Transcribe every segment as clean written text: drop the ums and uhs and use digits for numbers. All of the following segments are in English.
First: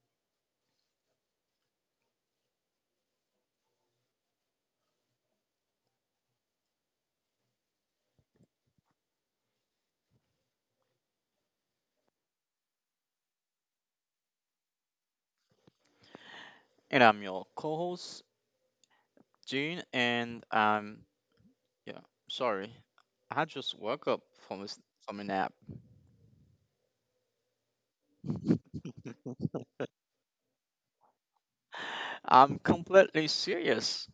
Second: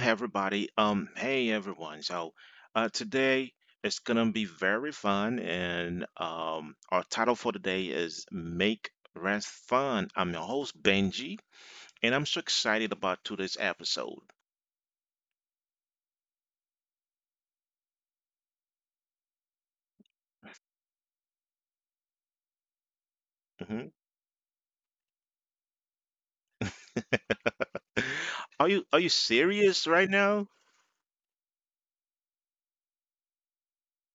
everybody. Hey everyone. So today it's gonna be very fun, and our title for today is "Make Rest Fun." I'm your host Benji, and I'm so excited about today's episode. And I'm your co-host, Gene, and yeah, sorry, I just Hmm. woke up from a, s- from a nap. Are you are you serious right now? I'm completely serious.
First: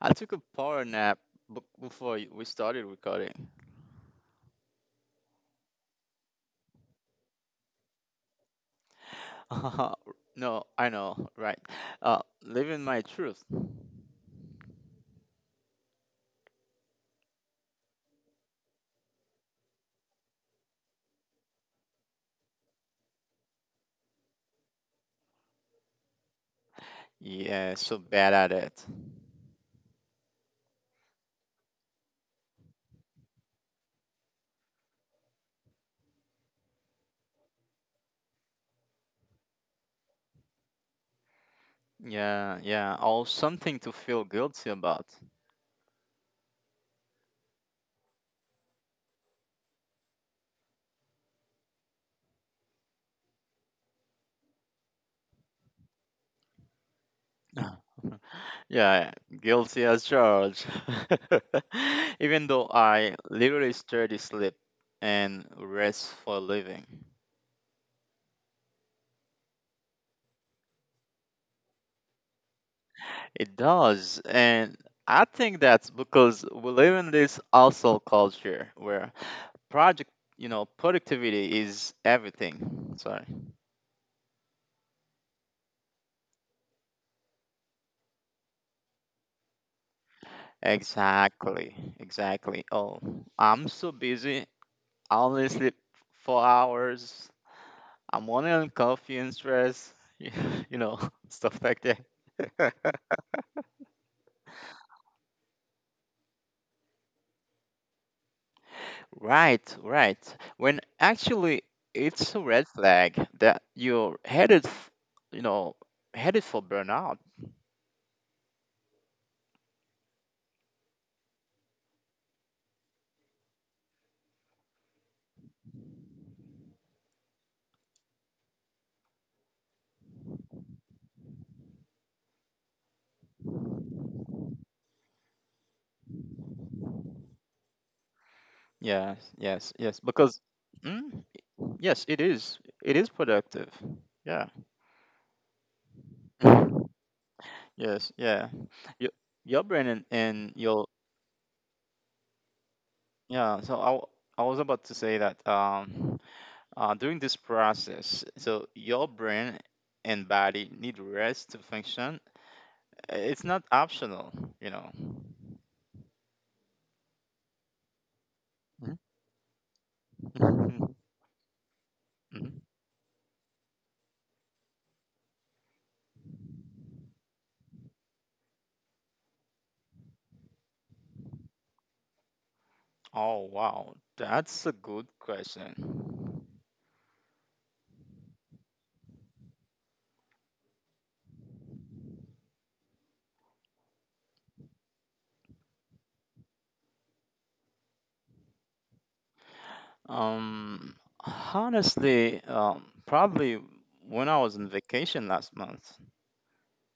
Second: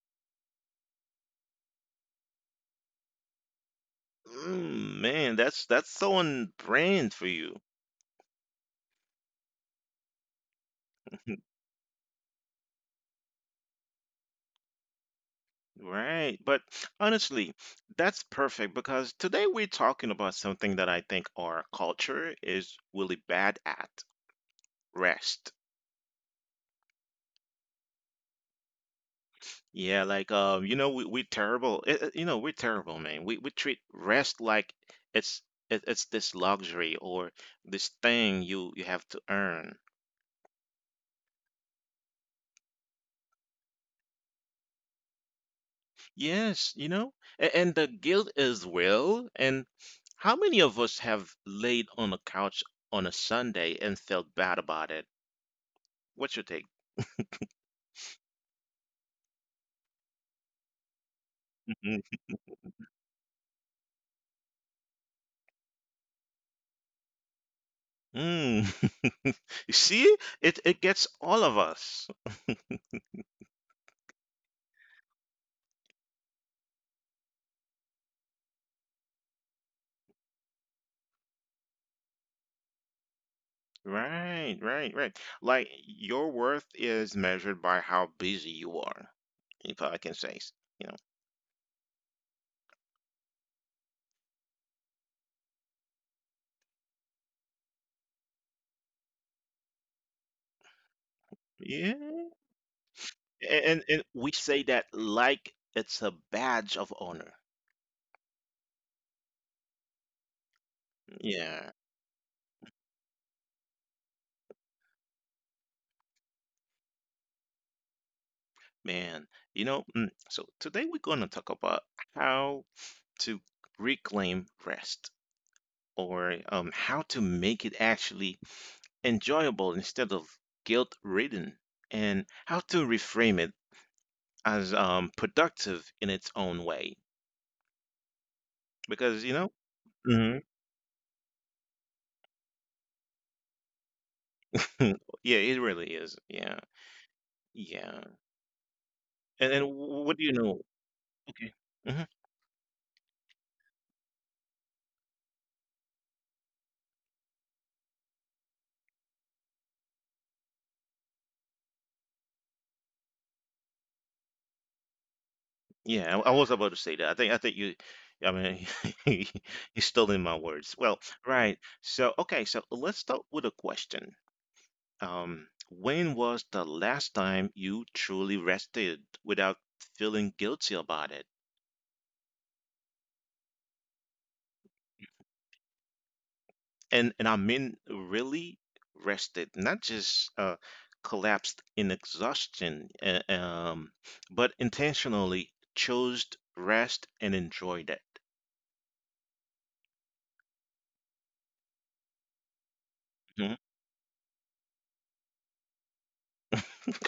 I took a power nap before we started recording. Man, that's so on brand for you. no, I know, right? Living my truth. Right. But honestly, that's perfect because today we're talking about something that I think our culture is really bad at, rest. Yeah, so bad at it. Yeah, like you know, we're terrible. You know, we're terrible, man. We treat rest like it's it's this luxury or this thing you have to earn. Yeah, yeah, or something to feel guilty about. Yes, you know, and the guilt is real. And how many of us have laid on a couch on a Sunday and felt bad about it? What's your take? Yeah, guilty as charged. Even though I literally study sleep and rest for a living. Mm. You see, it gets all of us. It does. And I think that's because we live in this hustle culture where project, you know, productivity is everything. Sorry. Right. Like your worth is measured by how busy you are, if I can say, you know. Exactly. Exactly. Oh, I'm so busy. I only sleep 4 hours. I'm only on coffee and stress. You know, stuff like that. Yeah. And we say that like it's a badge of honor. Right, right. When Yeah, actually it's a red flag that you're you know, headed for burnout. man. You know, so today we're going to talk about how to reclaim rest or how to make it actually enjoyable instead of guilt-ridden, and how to reframe it as productive in its own way. Because you Yes, know, yes, yes. hmm. Because, mm, yes, it is. It is productive. Yeah. Yeah, it really is. Yeah, yeah. Yes, yeah. Your And your brain what and, do you know? and your Okay. Hmm. yeah. I was about to say that during this process, so your brain and body need rest to function. It's not optional, you know. Yeah, I was about to say that. I think you. I mean, you stole in my words. Well, Mhm, right. So okay, so mhm. let's start with a question. When was the last time you truly rested without feeling guilty about it? Oh wow, that's a good question. And I mean really rested, not just collapsed in exhaustion, but intentionally chose rest and enjoyed it. Um, Honestly, Mhm. probably when I was on vacation last month.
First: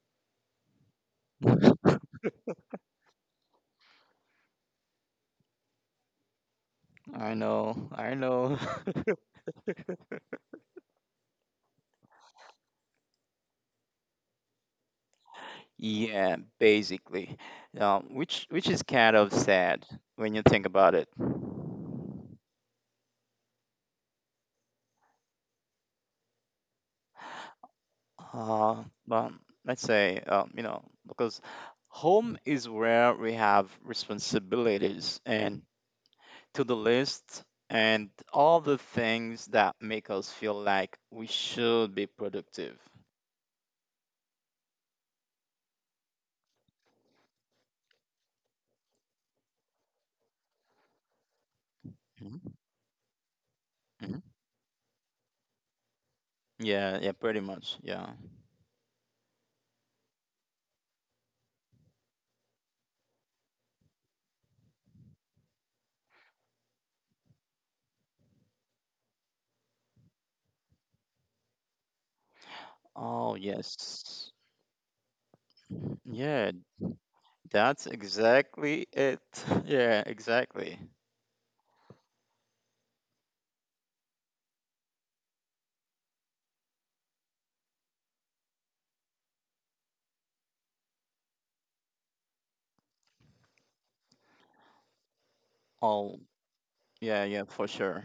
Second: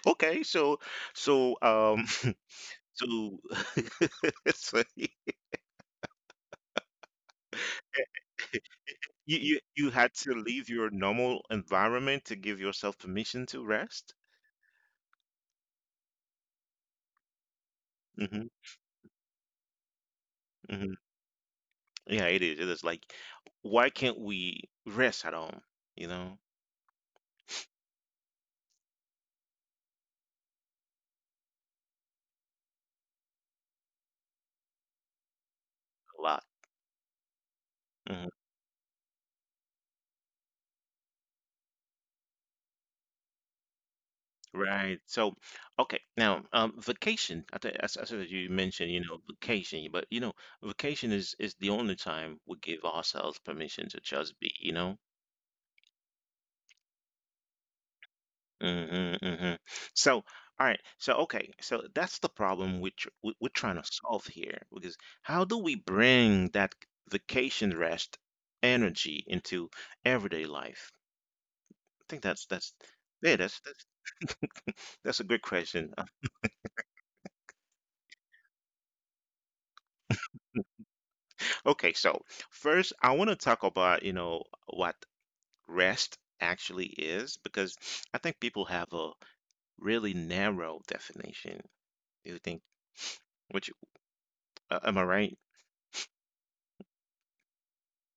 Okay, so so um so, so you, I know, I know. you had to leave your normal environment to give yourself permission to rest. Yeah, basically, Hmm. which is kind of sad when you think Hmm. about it. Yeah, it is. It is like why can't we rest at home? You know, But you know, because home is where we have responsibilities and a lot. to the list and Mm-hmm. all the things that make us feel like we should be productive. Right. So, okay. Now, vacation. I think as you mentioned, you know, vacation. But you know, vacation is the only time we Mhm, give ourselves permission to mhm. just be. You know. Yeah, yeah, pretty much. Yeah. Mm-hmm, mm-hmm. So, all right. So, okay. So that's the problem we tr we we're trying to solve here because how do we bring that vacation rest energy into everyday life? I think that's yeah. Oh, That's yes. that's a good question. Yeah, that's exactly it. Yeah, exactly. Okay, so first, I want to talk about, you know, what rest actually is because I think people have a really narrow definition. Do you think, which, am I right? Oh, yeah, yeah, for sure.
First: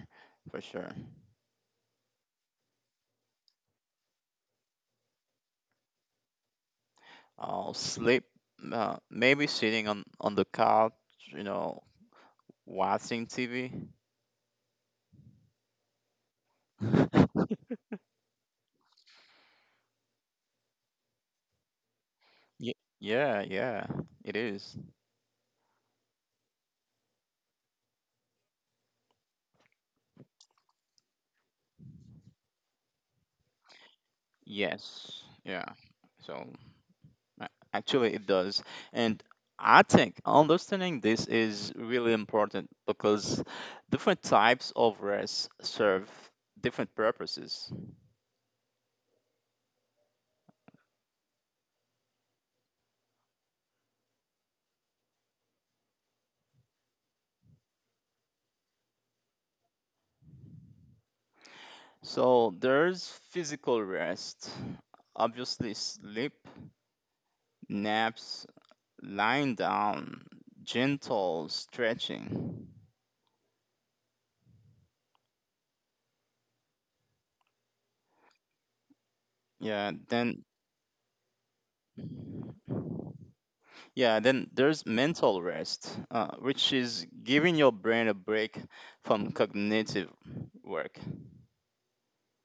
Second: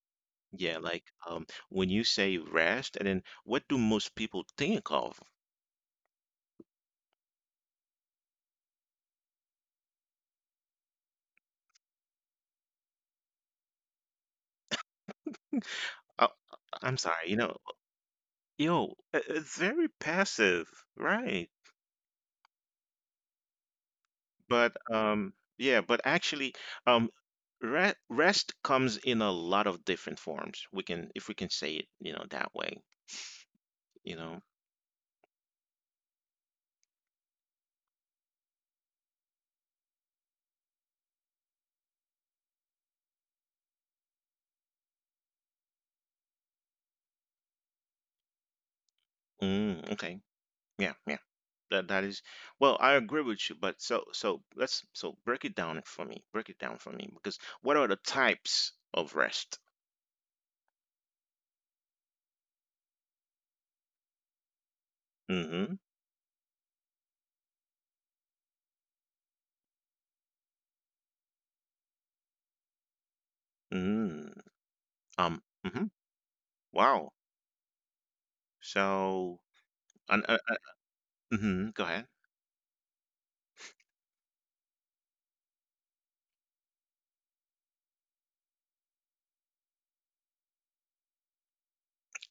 For Yeah, sure. like when you say rest, and then what do most people think of? I'll sleep, maybe sitting on the couch, you know, watching TV. Oh, I'm sorry, you know, yo, it's very passive, right? Ye- Yeah, yeah, it But is. Yeah, but actually, um, re rest comes in a lot of different forms. We can, if we can say it, you know, that way. You know. Yes, yeah. So actually, it does. And I think understanding this is really important because different types of rest serve different purposes. Mm, okay. Yeah, yeah, that that is, well, I agree with you. But let's, so break it down for me, break it down for me, because what are the types of rest? So there's physical rest, Mm-hmm. obviously, sleep, naps, lying down, gentle stretching. mm, mm-hmm, wow. So Yeah, and then. Go ahead. Yeah, then there's mental rest, which is giving your brain a break from cognitive work.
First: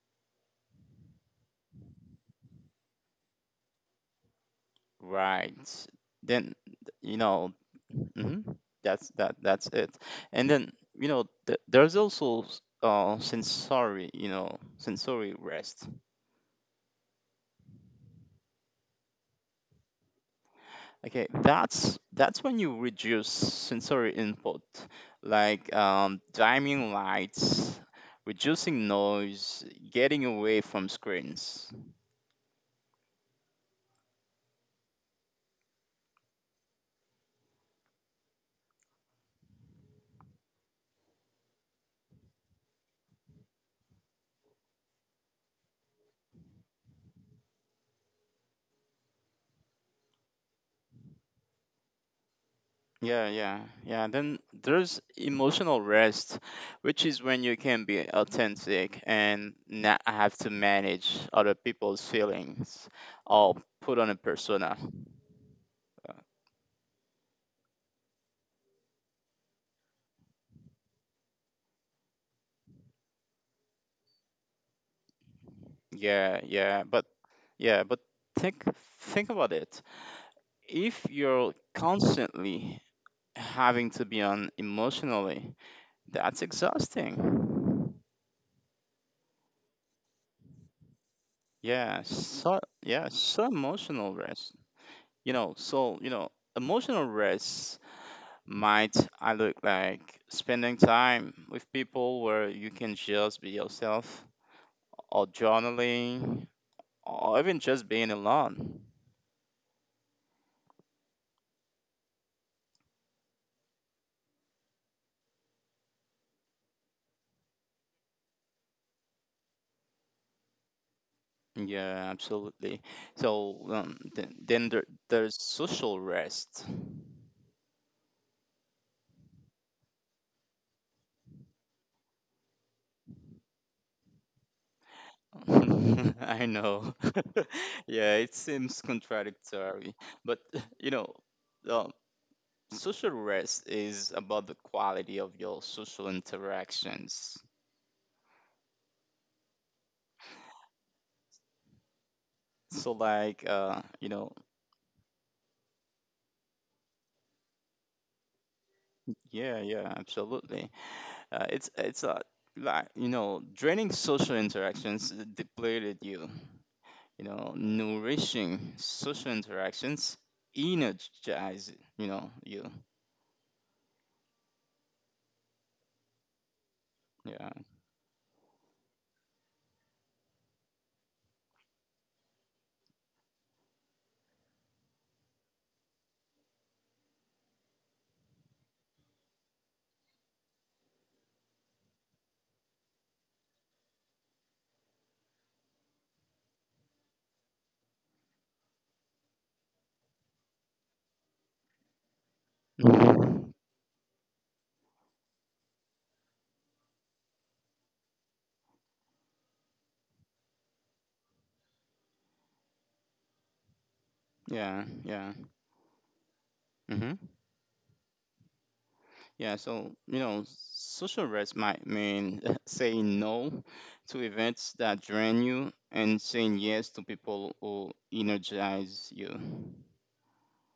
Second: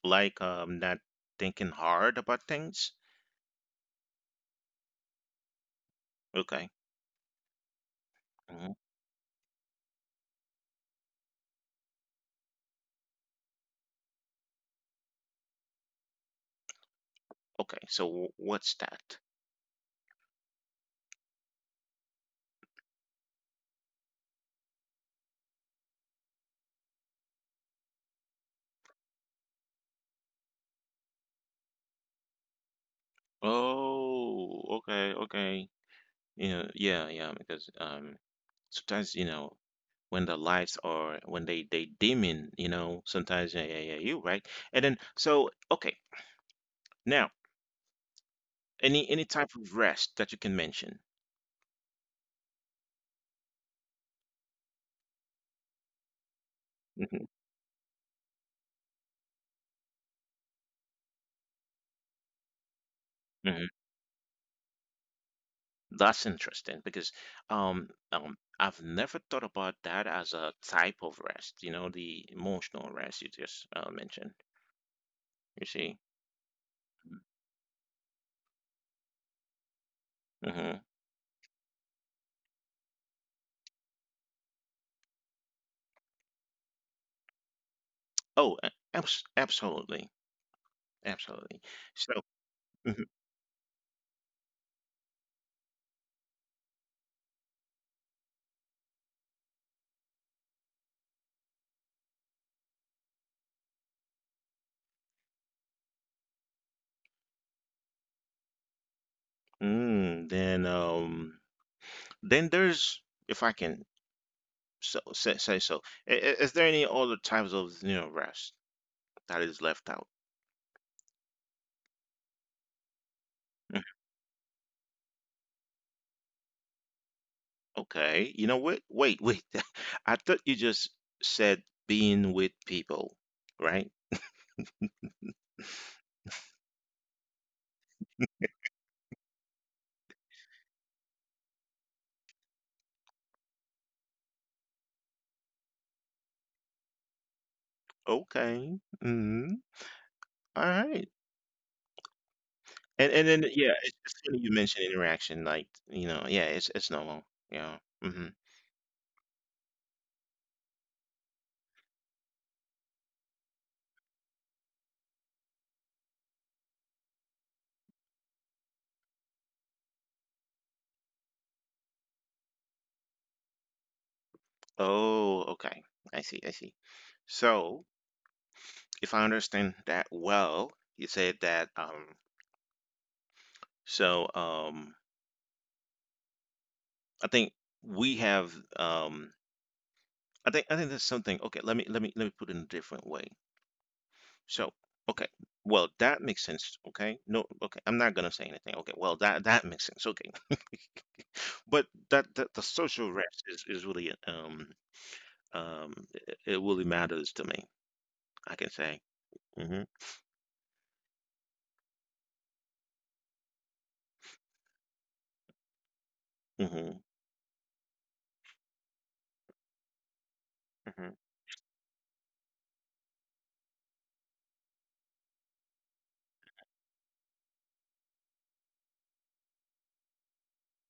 Like not thinking hard about things. Right. Then, Okay. you know, hmm Hmm. that's it. And then, you know, there's also sensory rest. Okay, so what's that? Okay, that's when you reduce sensory input, like dimming lights, reducing noise, getting away from screens. Oh, okay, okay. Yeah, yeah, yeah, because sometimes you know when the lights are when they dimming, you know, sometimes, yeah, yeah, yeah, you right. And then so okay, now, any type of rest that you can mention? Yeah, yeah, yeah. Then there's emotional rest, which is Mhm, when you can be authentic and not have to manage other people's feelings or mhm. put on a persona. That's interesting because I've never thought about that as a type of rest, you know, the emotional rest you just mentioned. You see. Yeah, yeah. But think think about it. Hmm. If you're constantly having to be on emotionally, that's exhausting. Oh, absolutely, absolutely. Yeah, So so yeah, mhm. so emotional rest. You know, emotional rest might I look like spending time with people where you can just be yourself or journaling or even just being alone. mm, then um then there's, if I can, so say, say so. I- i- Is there any other types of, you know, rest that is left out? Yeah, absolutely. So Mhm. Then there's social rest. Okay, you know what? Wait. I thought you just said being with people, right? I know. Yeah, it seems contradictory, but you know, um, social rest is about the quality of your social interactions. Okay. Mm-hmm. All right. So And then like yeah, it's you funny know, you mentioned interaction. Like you know, yeah, it's normal. Yeah. Hmm. Yeah, yeah, absolutely. It's a like you know, draining social interactions depleted you. You know, nourishing social interactions energize you know you. Oh, okay. I see. Yeah. So if I understand that well, you said that. So. I think we have I think that's something. Okay, let me let me put it in a different way. So okay, well that makes sense, okay, no, okay, I'm not gonna say anything, okay, well, that makes sense okay. But that, that the social rest Mhm. is really it, it really matters to me, I can say. Hmm. Yeah, yeah. Hmm. hmm Yeah, so you know, Hmm. social rest might mean saying no to events that drain you and saying yes to people who energize you.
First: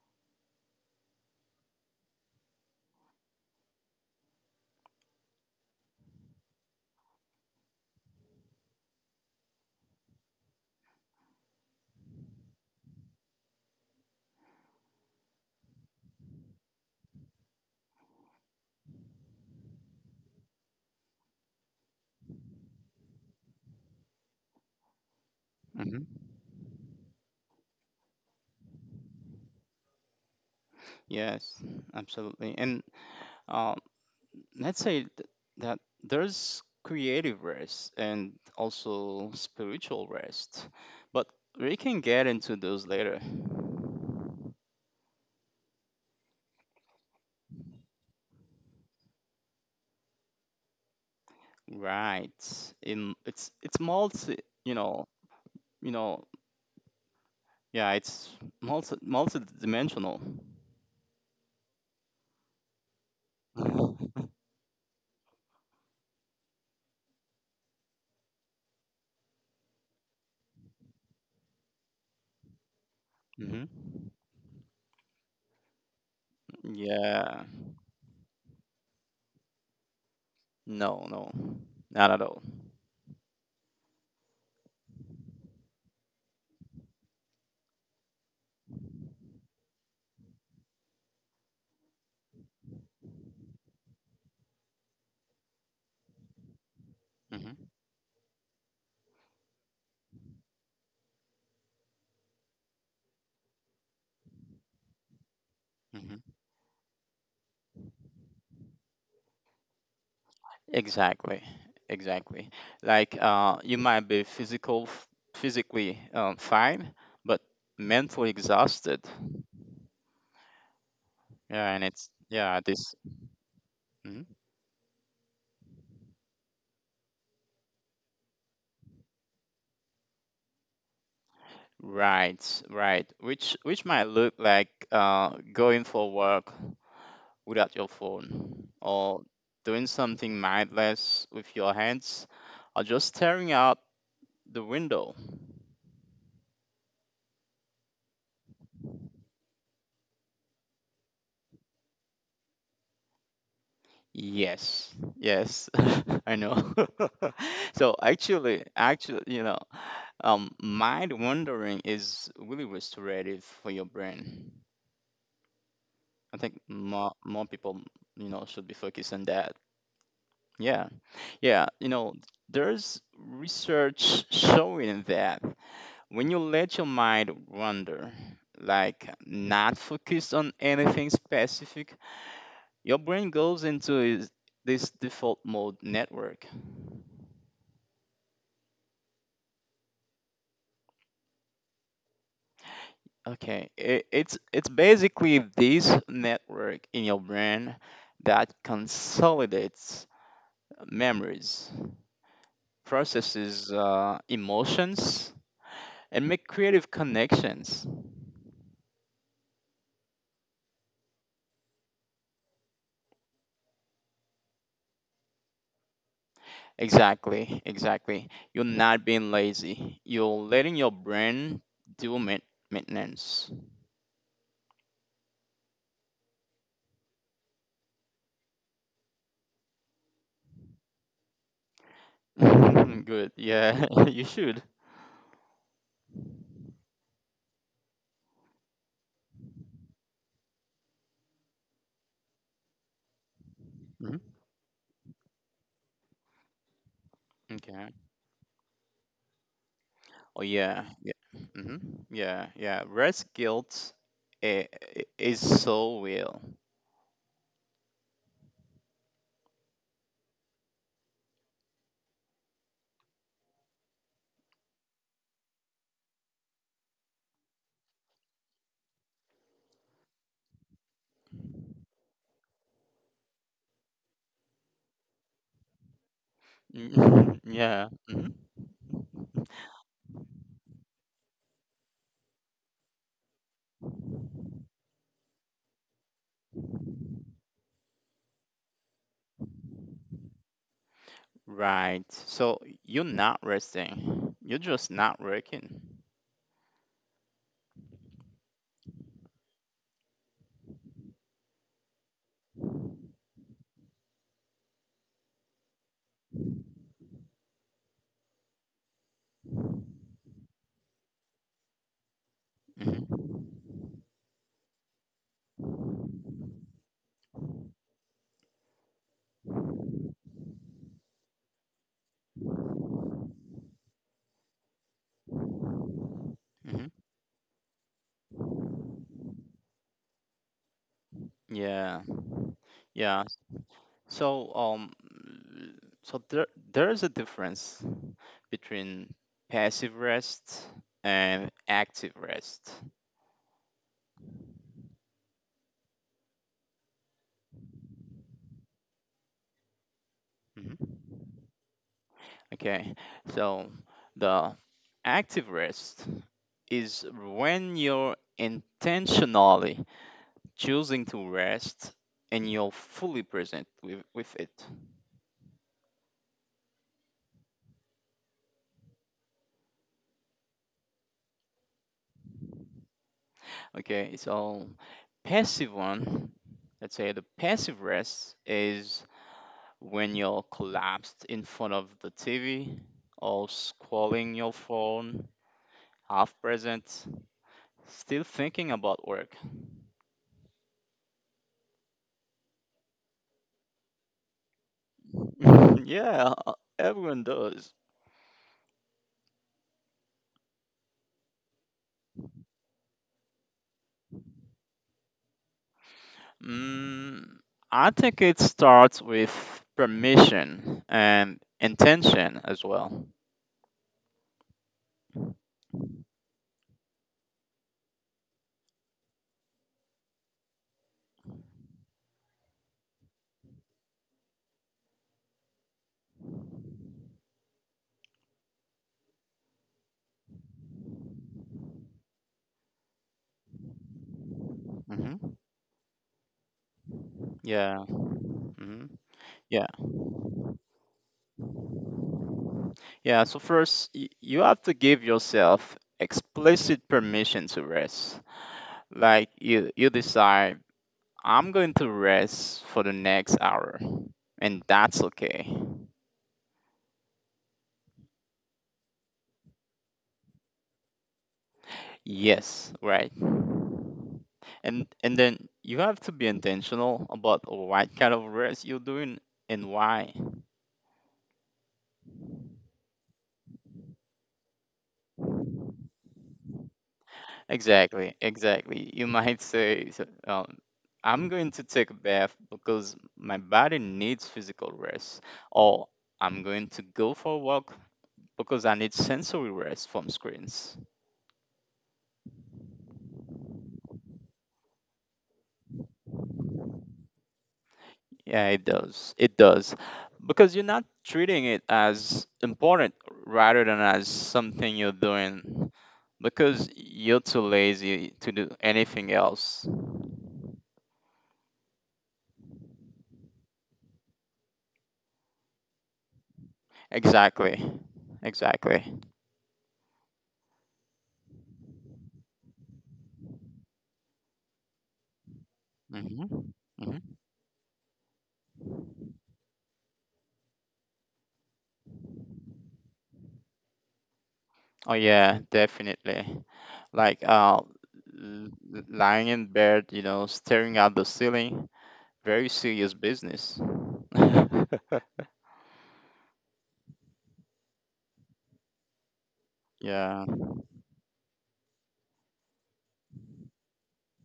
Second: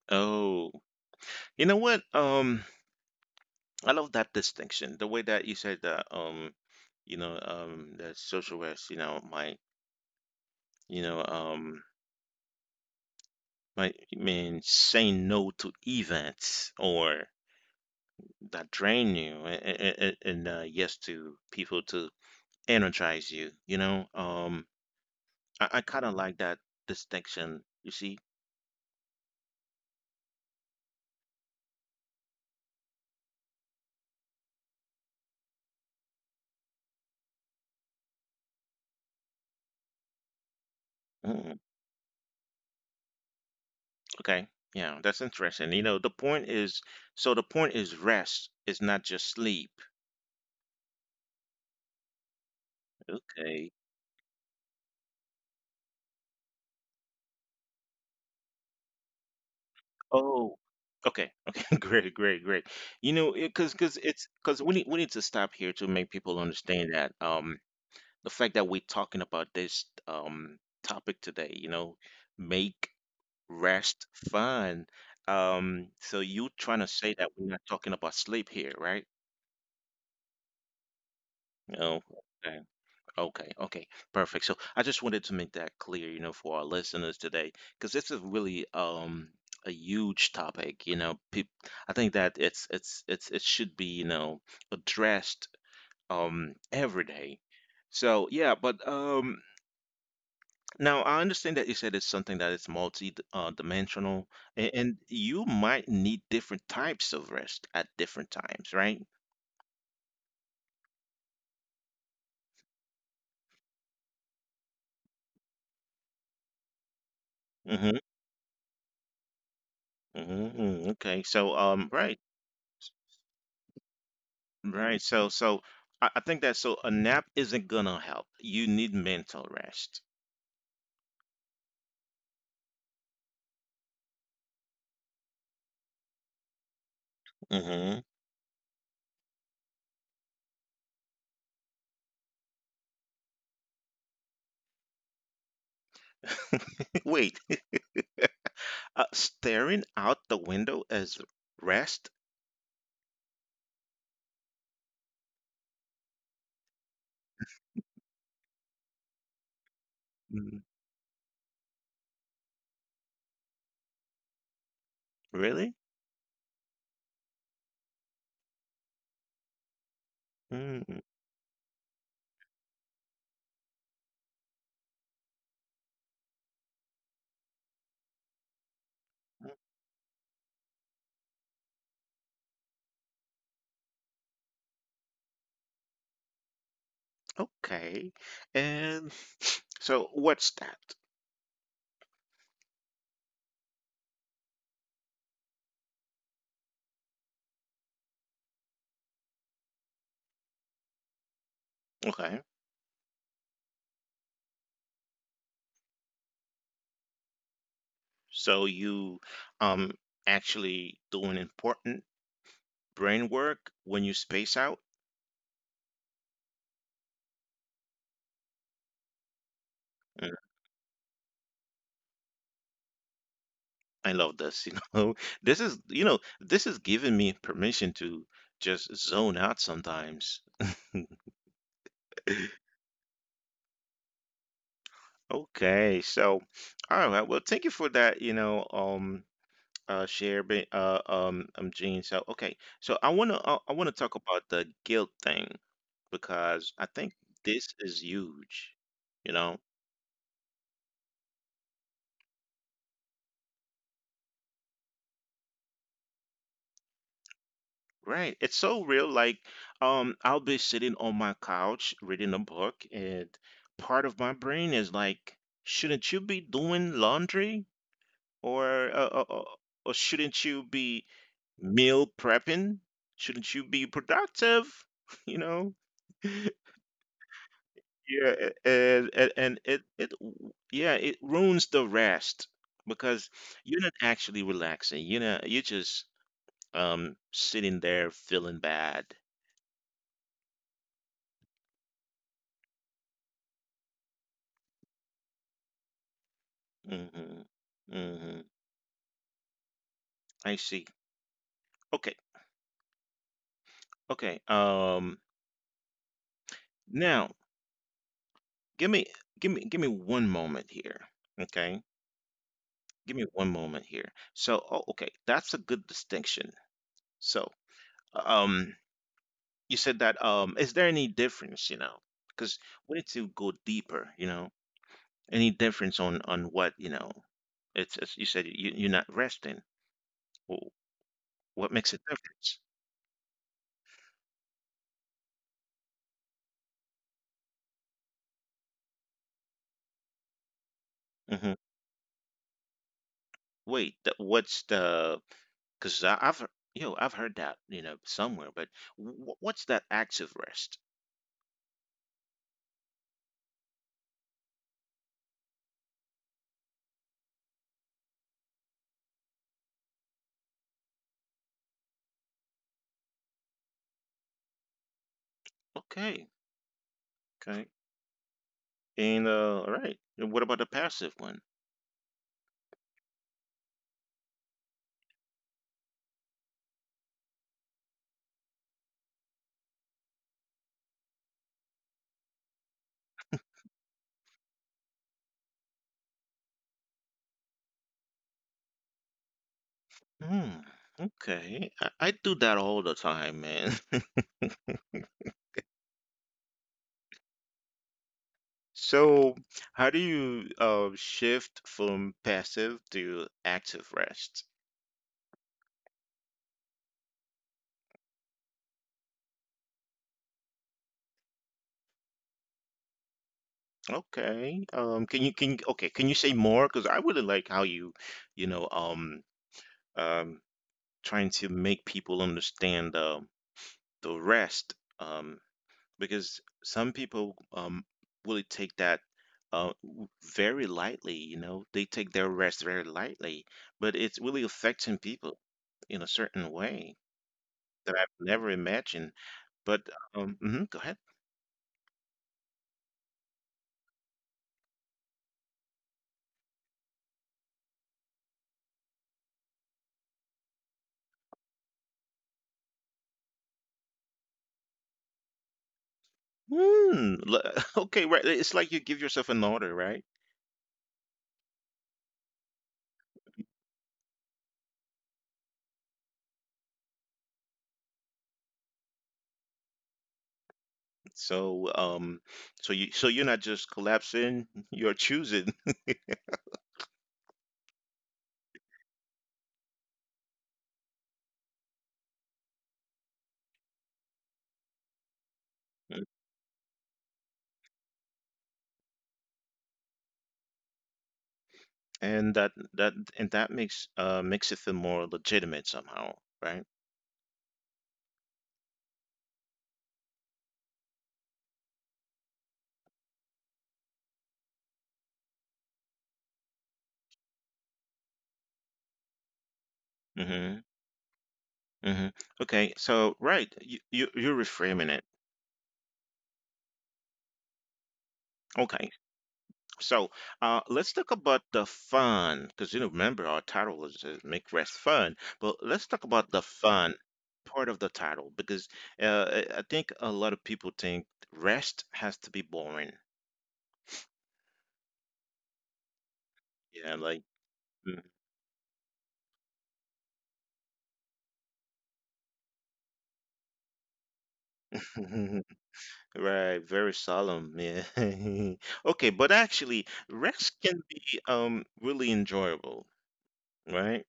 Oh, you know what, I love that distinction, the way that you said that, the social rest, you know, you know um like, I mean, saying no to events or that drain you, and yes to people to energize you. You know, um, I kind of Hmm like that distinction. You see, Yes, absolutely. And uh, let's say th- that there's creative rest and also spiritual rest, but mm, we can get into those later. okay, yeah, that's interesting. You know, the point is, so the point is rest is not just sleep. Right. In Okay. it's multi, you know, you know, yeah, it's multi-dimensional. Oh, okay, okay, great. You know, because it's because we need to stop here to make people understand that the fact that we're talking about this topic today, you know, make Mm-hmm. rest fun. So you trying to say that we're Yeah. not talking about sleep here, right? No, no. No. Not at all. Okay, okay, okay, perfect. So I just wanted to make that clear, you know, for our listeners today, because this is really a huge topic, you know. Peop, I think that it's it should be, you know, addressed every day. Mm-hmm. So yeah, but now, I understand that you said it's something that is multi dimensional, and you might need Mm-hmm. different types of rest at different times, right? Exactly, exactly. Like you might be physically fine, but Mm-hmm. mentally exhausted. Mm-hmm, Okay. So, Yeah, and it's right, yeah this. Mhm. right. So, so I think that so a nap isn't gonna help. You need mental rest. Right, right. Which might look like going for work without Mm-hmm. your phone, or doing something mindless with your hands, or just staring out the window. Wait, staring out the window as rest? Yes, yes, I know. So actually, actually, you know. Mm, Mind wandering is really restorative for your brain. really? I think more people, you know, should be focused on that. Yeah, Mm, yeah. You know, there's research showing that when you let your mind wander, like not focused on anything specific, your brain goes into this default mode network. okay. And so, what's that? Okay, it's basically this network in your brain that consolidates memories, Okay. processes emotions, and make creative connections. So you um actually doing important brain work when you space out. Exactly, exactly. You're not being lazy. You're Mm, letting your brain do maintenance. I love this, you know. This is, you know, this is giving me permission to just zone out sometimes. Good. Yeah, you should. Okay, so all right, well, thank you for that, you know, share Gene. So okay. So I Mhm. want to talk about the guilt thing because I think Okay. this is huge, you know. Oh yeah. Yeah. hmm Yeah. Yeah. Rest guilt i- is so real. Right. It's so real. Like, I'll be sitting on my couch reading a book, and part of my brain is like, shouldn't you be doing laundry? Or, uh, uh, uh, or shouldn't you be meal prepping? Shouldn't you be productive? You know? Mm, Yeah. hmm Yeah. And, and it, yeah, it ruins the rest because you're not actually relaxing. You know, you're just, sitting there feeling bad. Right. So you're not resting. You're just not working. Mm-hmm. Mm-hmm. I see. Okay. Okay. Now give me give me one moment here. Okay? Mm-hmm. Give me one moment here. So oh okay, that's a good distinction. So um you said that is there any difference, you know? Because we need to go deeper, you know. Any difference on hmm what, you know, it's you said you, you're not resting. Wh- What Yeah, makes a difference? yeah. So so there is a difference between passive rest and Hmm. active rest. Wait, what's the, because I've, you know, I've heard that, you know, somewhere, but what's that active Hmm rest? Okay, so the active rest is when you're intentionally choosing to rest and you're fully present with it. Okay, okay. And all right. And what about the passive one? Okay, so passive one, let's say the passive rest is when you're collapsed in front of the TV or scrolling your phone, half present, still thinking about work. Hmm. Okay. I do that all the time, man. yeah, everyone does. So, how do you shift from passive to active rest? Mm, I think it starts with permission and intention as well. Okay. Can you okay, can you say more? Because I really like how you, you know, um, trying to make people understand the rest. Um. Because some people really take that uh w- very lightly, you know, they take their rest very lightly, but it's really affecting Hmm people in a certain way Yeah. that I've never hmm imagined. Yeah. But mhm, go ahead. Yeah. So first, you have to give yourself explicit permission to rest. Like you decide I'm going to rest for the next hour, and that's okay. Hmm, okay, right, it's like you give yourself an order, right? Yes, right. And then you have to be intentional about what kind of rest you're doing and why. So so you, so you're not just collapsing, you're choosing. Exactly, exactly. You might say, so, I'm going to take a bath because my body needs physical rest, or I'm going to go for a walk because I need sensory rest from screens. And that and that makes makes it feel more legitimate somehow, right? Yeah, it does. It does. Because you're not treating it as important rather than as something you're doing because you're too lazy to do anything else. Mm-hmm. Hmm. Okay, so right, you, you're reframing it. Exactly. Exactly. Okay, so let's talk about the fun because you know, remember our title is make rest fun, but let's talk hmm about the hmm fun part of the title because I think a lot of people think rest has to be boring. Oh, yeah, definitely. Like Yeah, like l- lying in bed, you know, staring at the ceiling, very serious business. right, very solemn. Yeah. Okay, but actually, Yeah. rest can be really enjoyable, right?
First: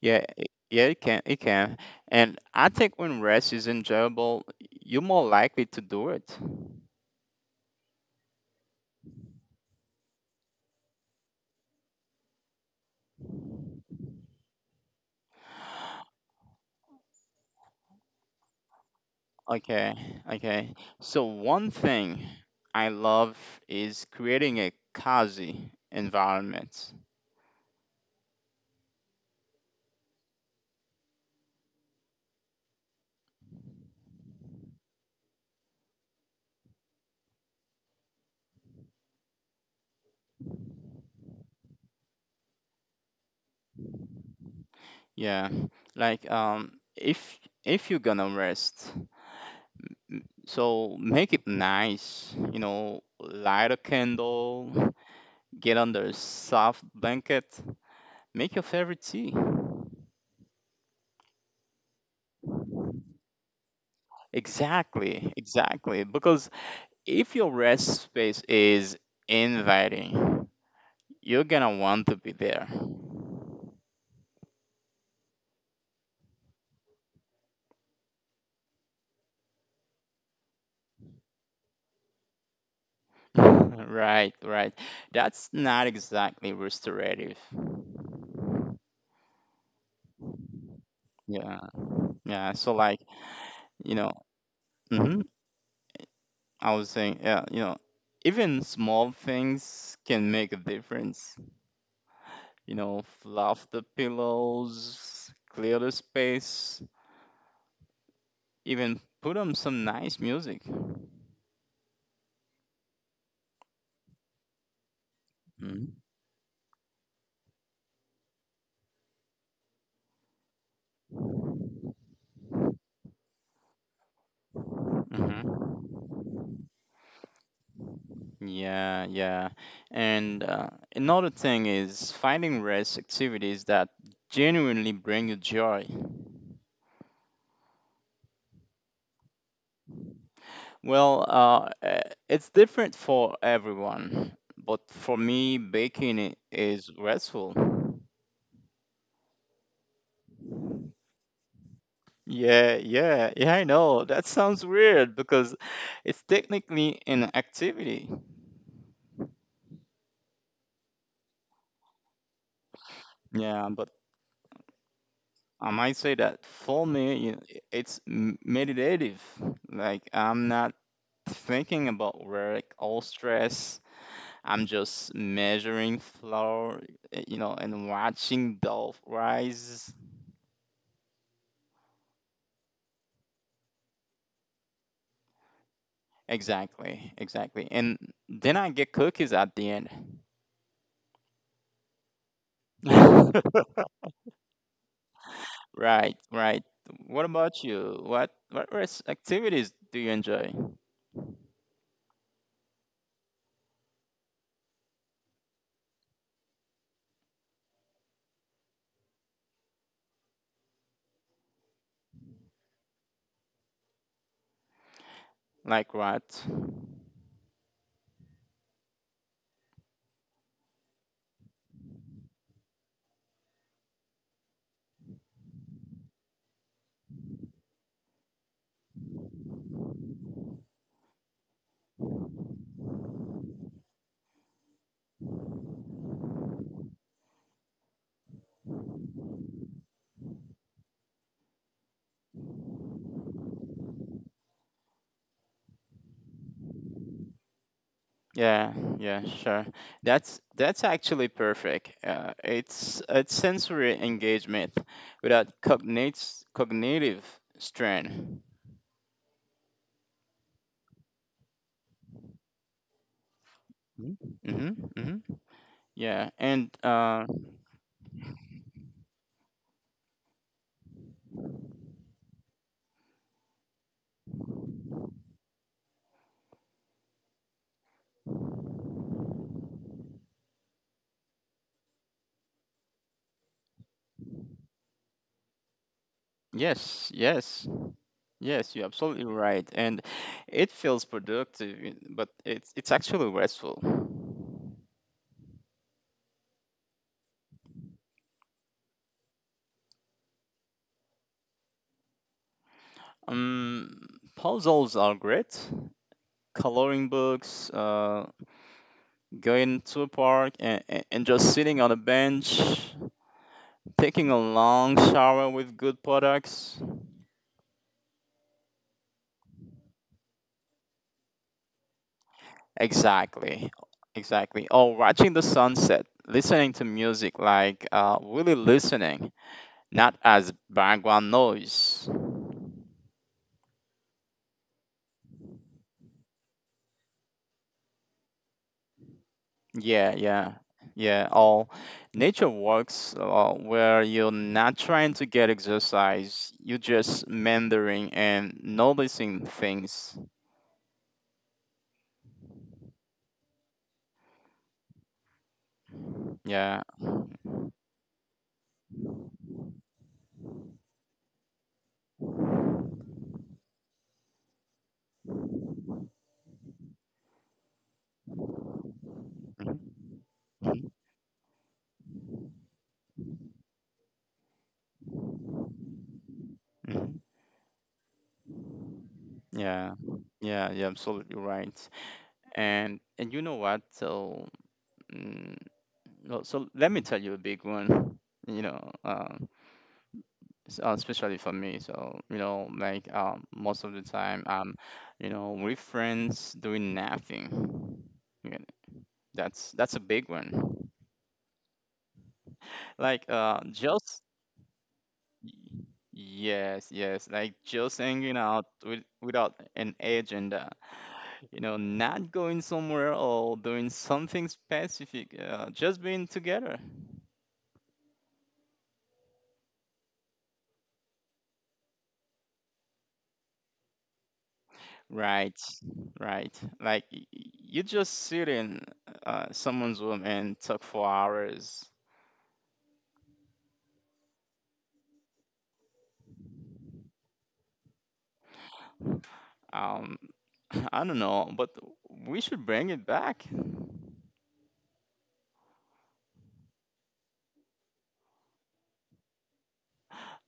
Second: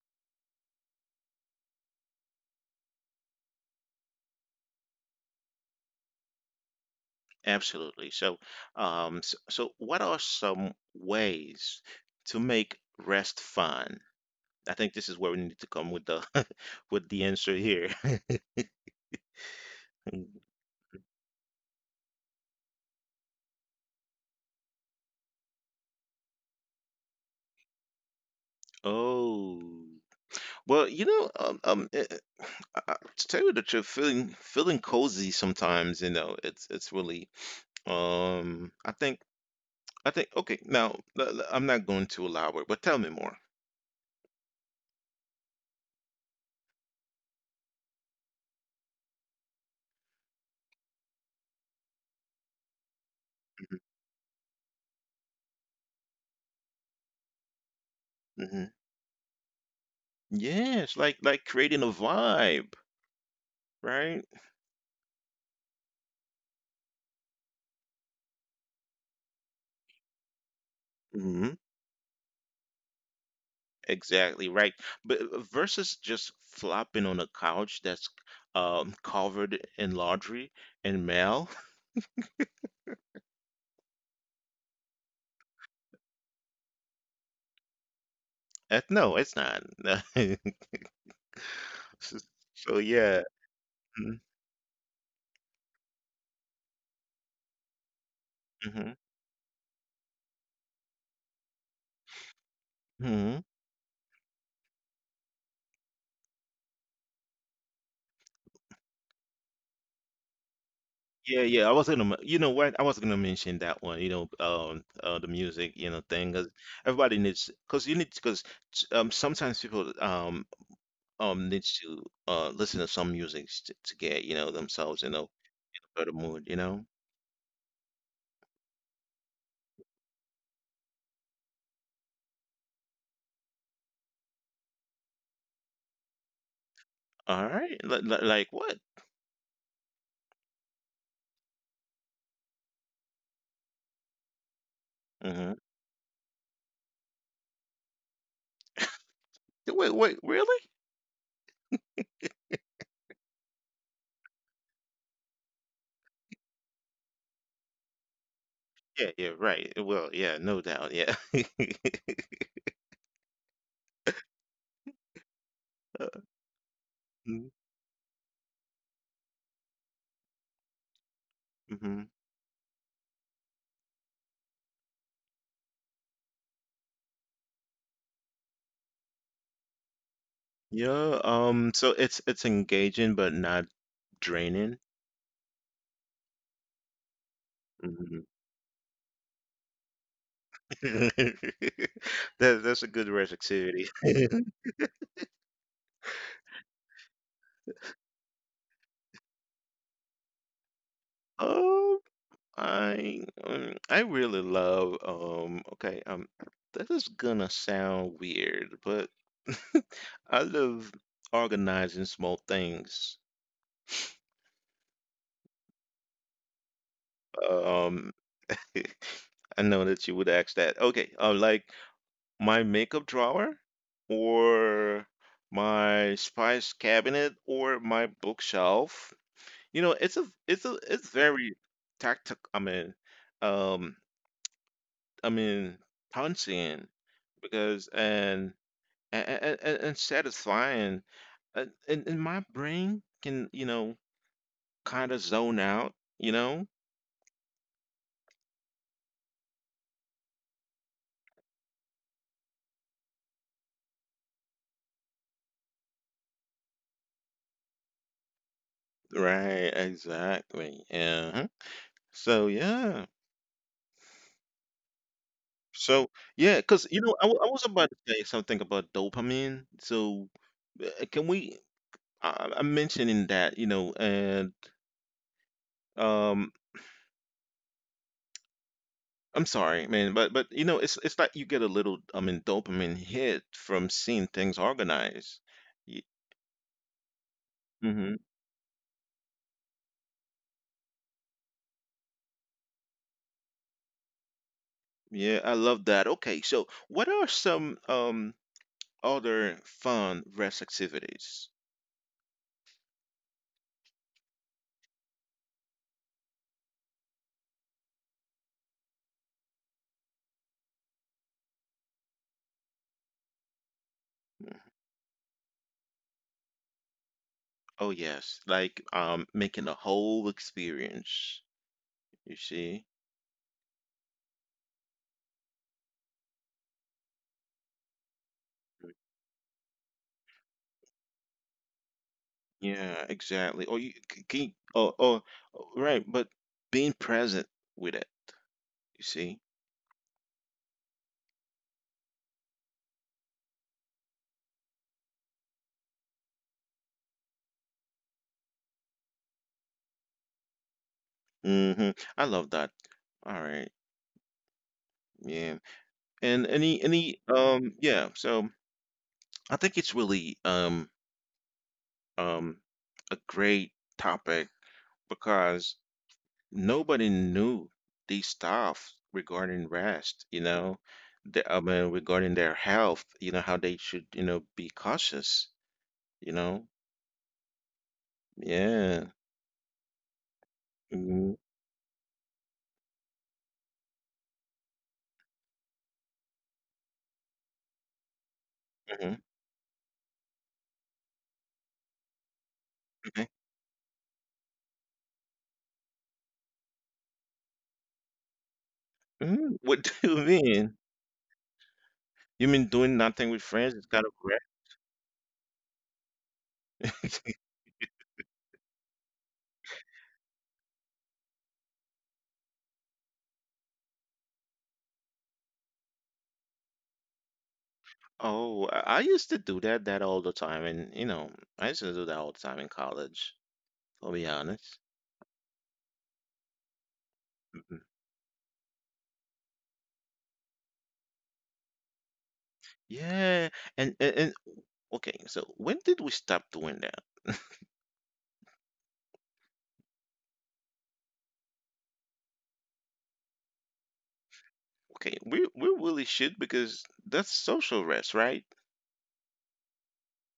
Yeah, it can, it can. And I think when rest is enjoyable, you're more likely to do it. Absolutely. So, what are some ways to make rest fun? I think this is where we need to come with the with the answer here. Okay, okay. So one thing I love is creating a cozy environment. Oh, well, you know, to tell you the truth, feeling cozy sometimes, you know, it's really, um, I think I think okay. Now, I'm not going to elaborate, but tell me more. Yeah, like if you're gonna rest, so make it nice. You know, light a candle, get under a soft blanket, make your Hmm. favorite tea. Yes, like creating a vibe, right? Exactly, exactly. Because if your rest space is inviting, you're gonna want to be there. Exactly right. But versus just flopping on a couch that's covered in laundry and mail. Right, right. That's not exactly restorative. No, it's not. Yeah, yeah. So So, like, yeah. you know, hmm I was saying, yeah, you know, even Mm-hmm. small things can make a difference. You know, Hmm. fluff the pillows, clear the space, even put on some nice music. Yeah, yeah. I was gonna, m- You know what? I was gonna mention that one. You know, the music, you Mm-hmm, know, thing. 'Cause everybody needs, cause you need, cause sometimes people needs to listen to some music to get, you know, themselves in a mm-hmm. better mood. You know. Yeah, yeah. And another thing is finding rest activities that genuinely bring you joy. All right. Like what? Well, it's different for everyone, but for me, Mhm. baking is restful. Wait, wait, really? Yeah, yeah, yeah, I know. That sounds weird because it's technically an activity. Yeah, yeah, right. Well, yeah, no doubt. Yeah. Yeah, but I might say that for me, Mm-hmm. it's meditative. Like, I'm not thinking Mm-hmm. about work all stress, I'm just measuring flour you know, and watching dough rise. Yeah, so it's engaging but not draining. Exactly, exactly, and Hmm. then I get cookies at the end. That that's a good rest activity. right, right. What about you? What rest activities do you enjoy? Oh, I really love okay, this is gonna sound weird, but I love organizing small things. Like what? Um I know that you would ask that. Okay, like my makeup drawer, or my spice cabinet, or my bookshelf. You know, it's very tactic. Um, I mean, pouncing because and satisfying. And my brain can, you know, kind of zone out. You know, Yeah, yeah, sure. That's actually perfect. It's sensory engagement without cognate cognitive strain. right? Exactly. Yeah. So, yeah. Mm-hmm, mm-hmm. So, Yeah, yeah, and because you know, I was about to say something about dopamine. So, can we? I'm mentioning that, you know, and um, I'm sorry, man, but you know, it's like you get a little, I mean, dopamine hit from seeing things organized. yes, yes, Mm-hmm. yes, you're absolutely right. And it feels productive, but it's actually restful. Yeah, I love that. Okay, so what are some other fun rest activities? Um, Puzzles are great. Coloring books, going to a park, and just sitting on a bench. Taking a long shower with good products. Oh, yes, like making a whole experience. You see? Exactly. Exactly. Or watching the sunset, listening to music, like really listening, not as background noise. Yeah, exactly. Or you c- can you, oh, oh, oh, right, but being present with it, you see? Yeah, yeah, yeah. Or nature walks where you're not trying to get exercise, you're just meandering and noticing things. Mm-hmm. I love that. All right. Yeah. And Yeah. Any yeah, so I think it's really um a great topic because nobody knew these stuff regarding Mhm, rest, you know, mhm, I mean regarding their health, you know, how they should, you know, be cautious, you know. mhm. Yeah. Yeah, yeah, yeah, absolutely Mm-hmm. right. And you know what? So Mm, well, so let me tell you a big one. You know, Mm-hmm. Especially for me. So you know, like most of the time, you know, with friends doing nothing. Yeah, Mm, that's what a do big you mean? one. You mean doing Like nothing with friends is kind of just weird? y- yes, yes, like just hanging out with, without an agenda. You know, not going somewhere or doing something specific. Just being together. Oh, I used to do that all the time, and you know, I used to do that all the time in college, I'll be honest. Right. Right. Like Mhm. you just sit in someone's room and talk for hours. Yeah, and okay, so when did we stop doing that? Um, I don't know, but we should bring it back. Okay, we really should because that's social rest, right?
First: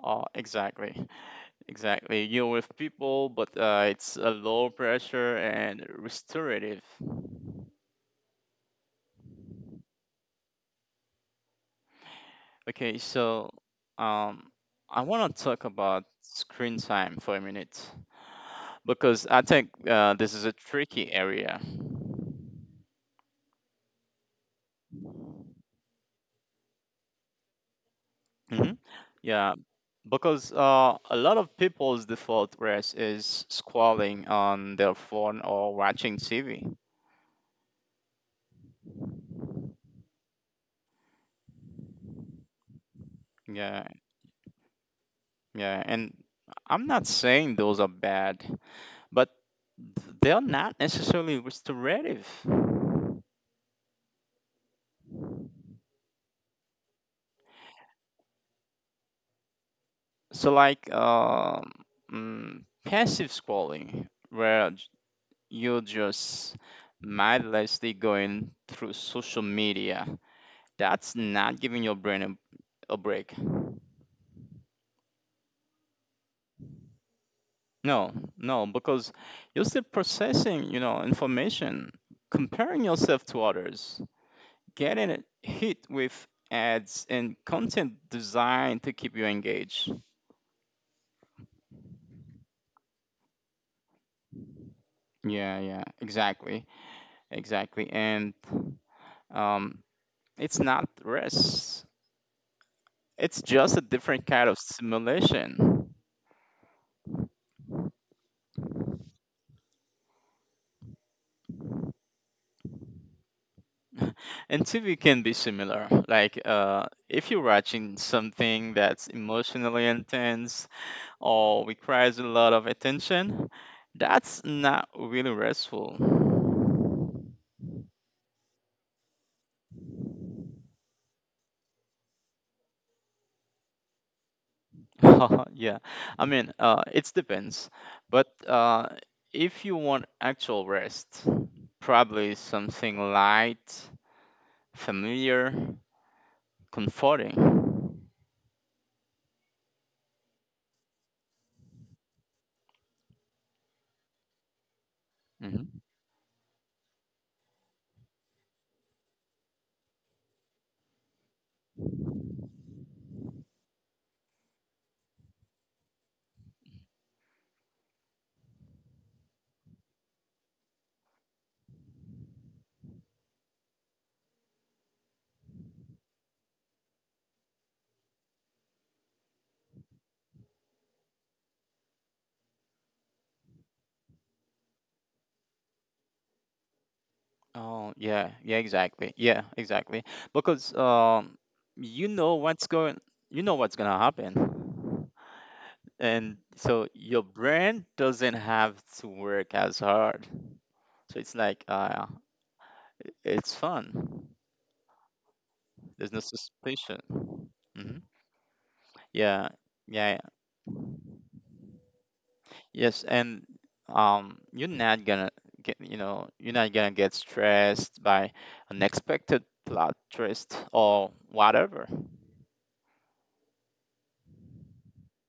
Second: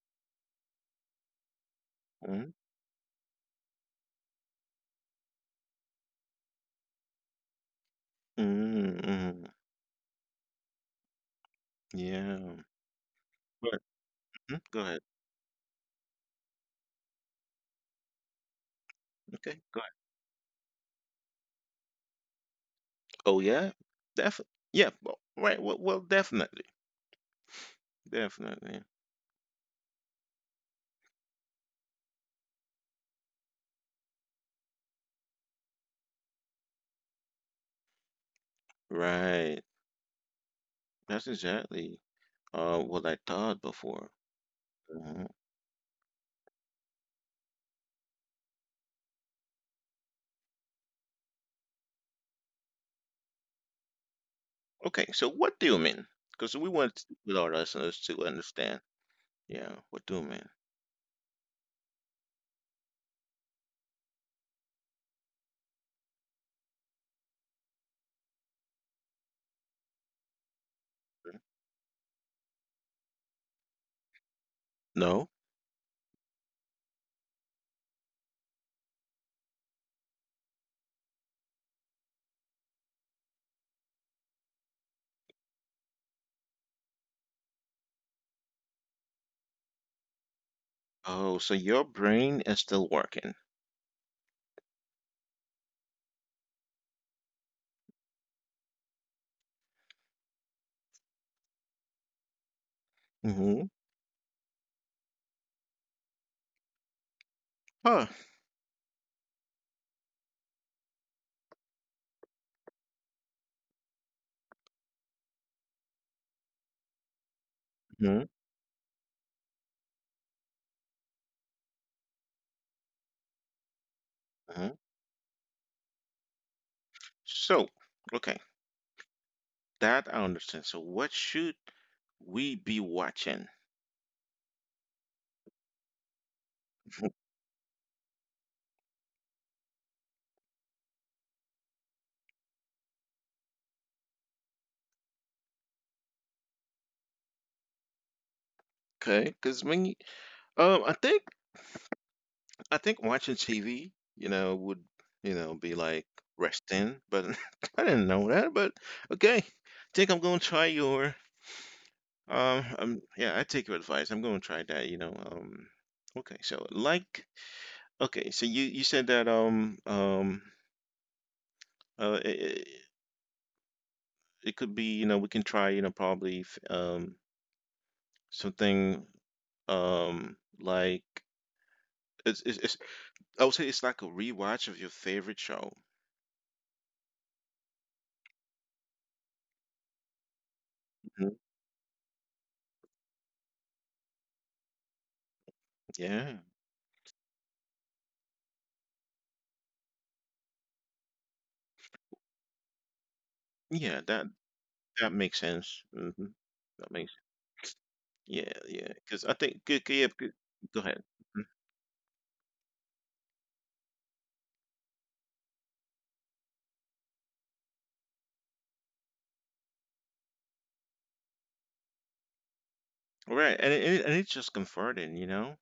Oh, exactly. Exactly. You're Mm, with people, but it's a low pressure and restorative. mm, mm. Yeah. Okay, so But um, go ahead. I want to talk about screen time for a minute because I Okay, think go ahead. This is a tricky area. Oh, yeah, definitely. Yeah, well, right. Well, well, definitely, definitely. Hmm Yeah, because a lot of people's default rest is scrolling on their phone or watching TV. Right. That's exactly what I thought Yeah, before. Mhm. yeah. And I'm not saying those are bad, but they're not necessarily restorative. Okay, so what do you mean? Because we want with our listeners to understand. Yeah, what do you mean? So, like passive scrolling, where you're just mindlessly going through social media, that's not giving your brain a break. No? No, no, because you're still processing, information, comparing yourself to others, getting it hit with ads and content designed to keep you engaged. Oh, so your brain is still working. Yeah, yeah, exactly, exactly. And um, it's not rest; it's Mm-hmm. just a different kind of simulation. Huh. And TV can be similar. Like, if you're Hmm. watching something that's emotionally intense, or requires a lot of attention, that's Hmm. not really restful. So, okay, that I understand. So, what should we be watching? Yeah, I mean, it depends. But if you want actual rest, probably something light, familiar, comforting. Okay, because when you, um, I think I think watching TV, you know, would, you know, be Hmm. like resting, but I didn't know that. But okay, think I'm gonna try your yeah, I take your advice. I'm gonna try that, you know. Okay, so like, okay, so you said that uh it, it it could be, you know, we can try, you know, probably something like it's I would say it's like a rewatch of your favorite show. Oh, yeah, yeah, exactly. Yeah, exactly. Because Mhm. You know what's going, you know what's gonna happen. Yeah, And so your brain doesn't have to work as hard. So it's like it's yeah, that fun. That makes sense. Mhm. There's no That makes suspicion. Hmm. yeah, yeah. Because I think Yeah, good, yeah, good, yeah, yeah. go ahead. Mhm. Yes, and you're not gonna get stressed by unexpected plot twist or whatever. All right, and it's just comforting, you know?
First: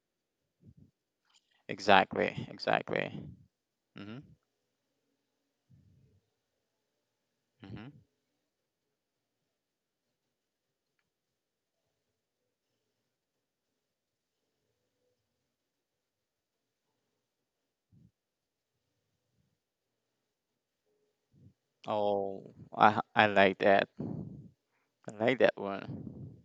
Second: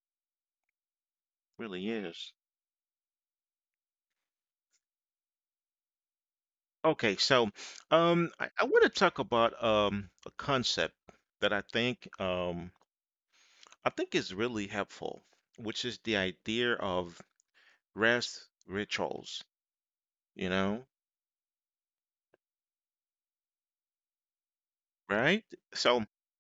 Really is. Exactly, exactly. Hmm. Okay, so, Hmm. I wanna talk about, a concept that I think is really helpful, which is the idea of rest rituals, you know, Oh, I like that. I like right? that So, one.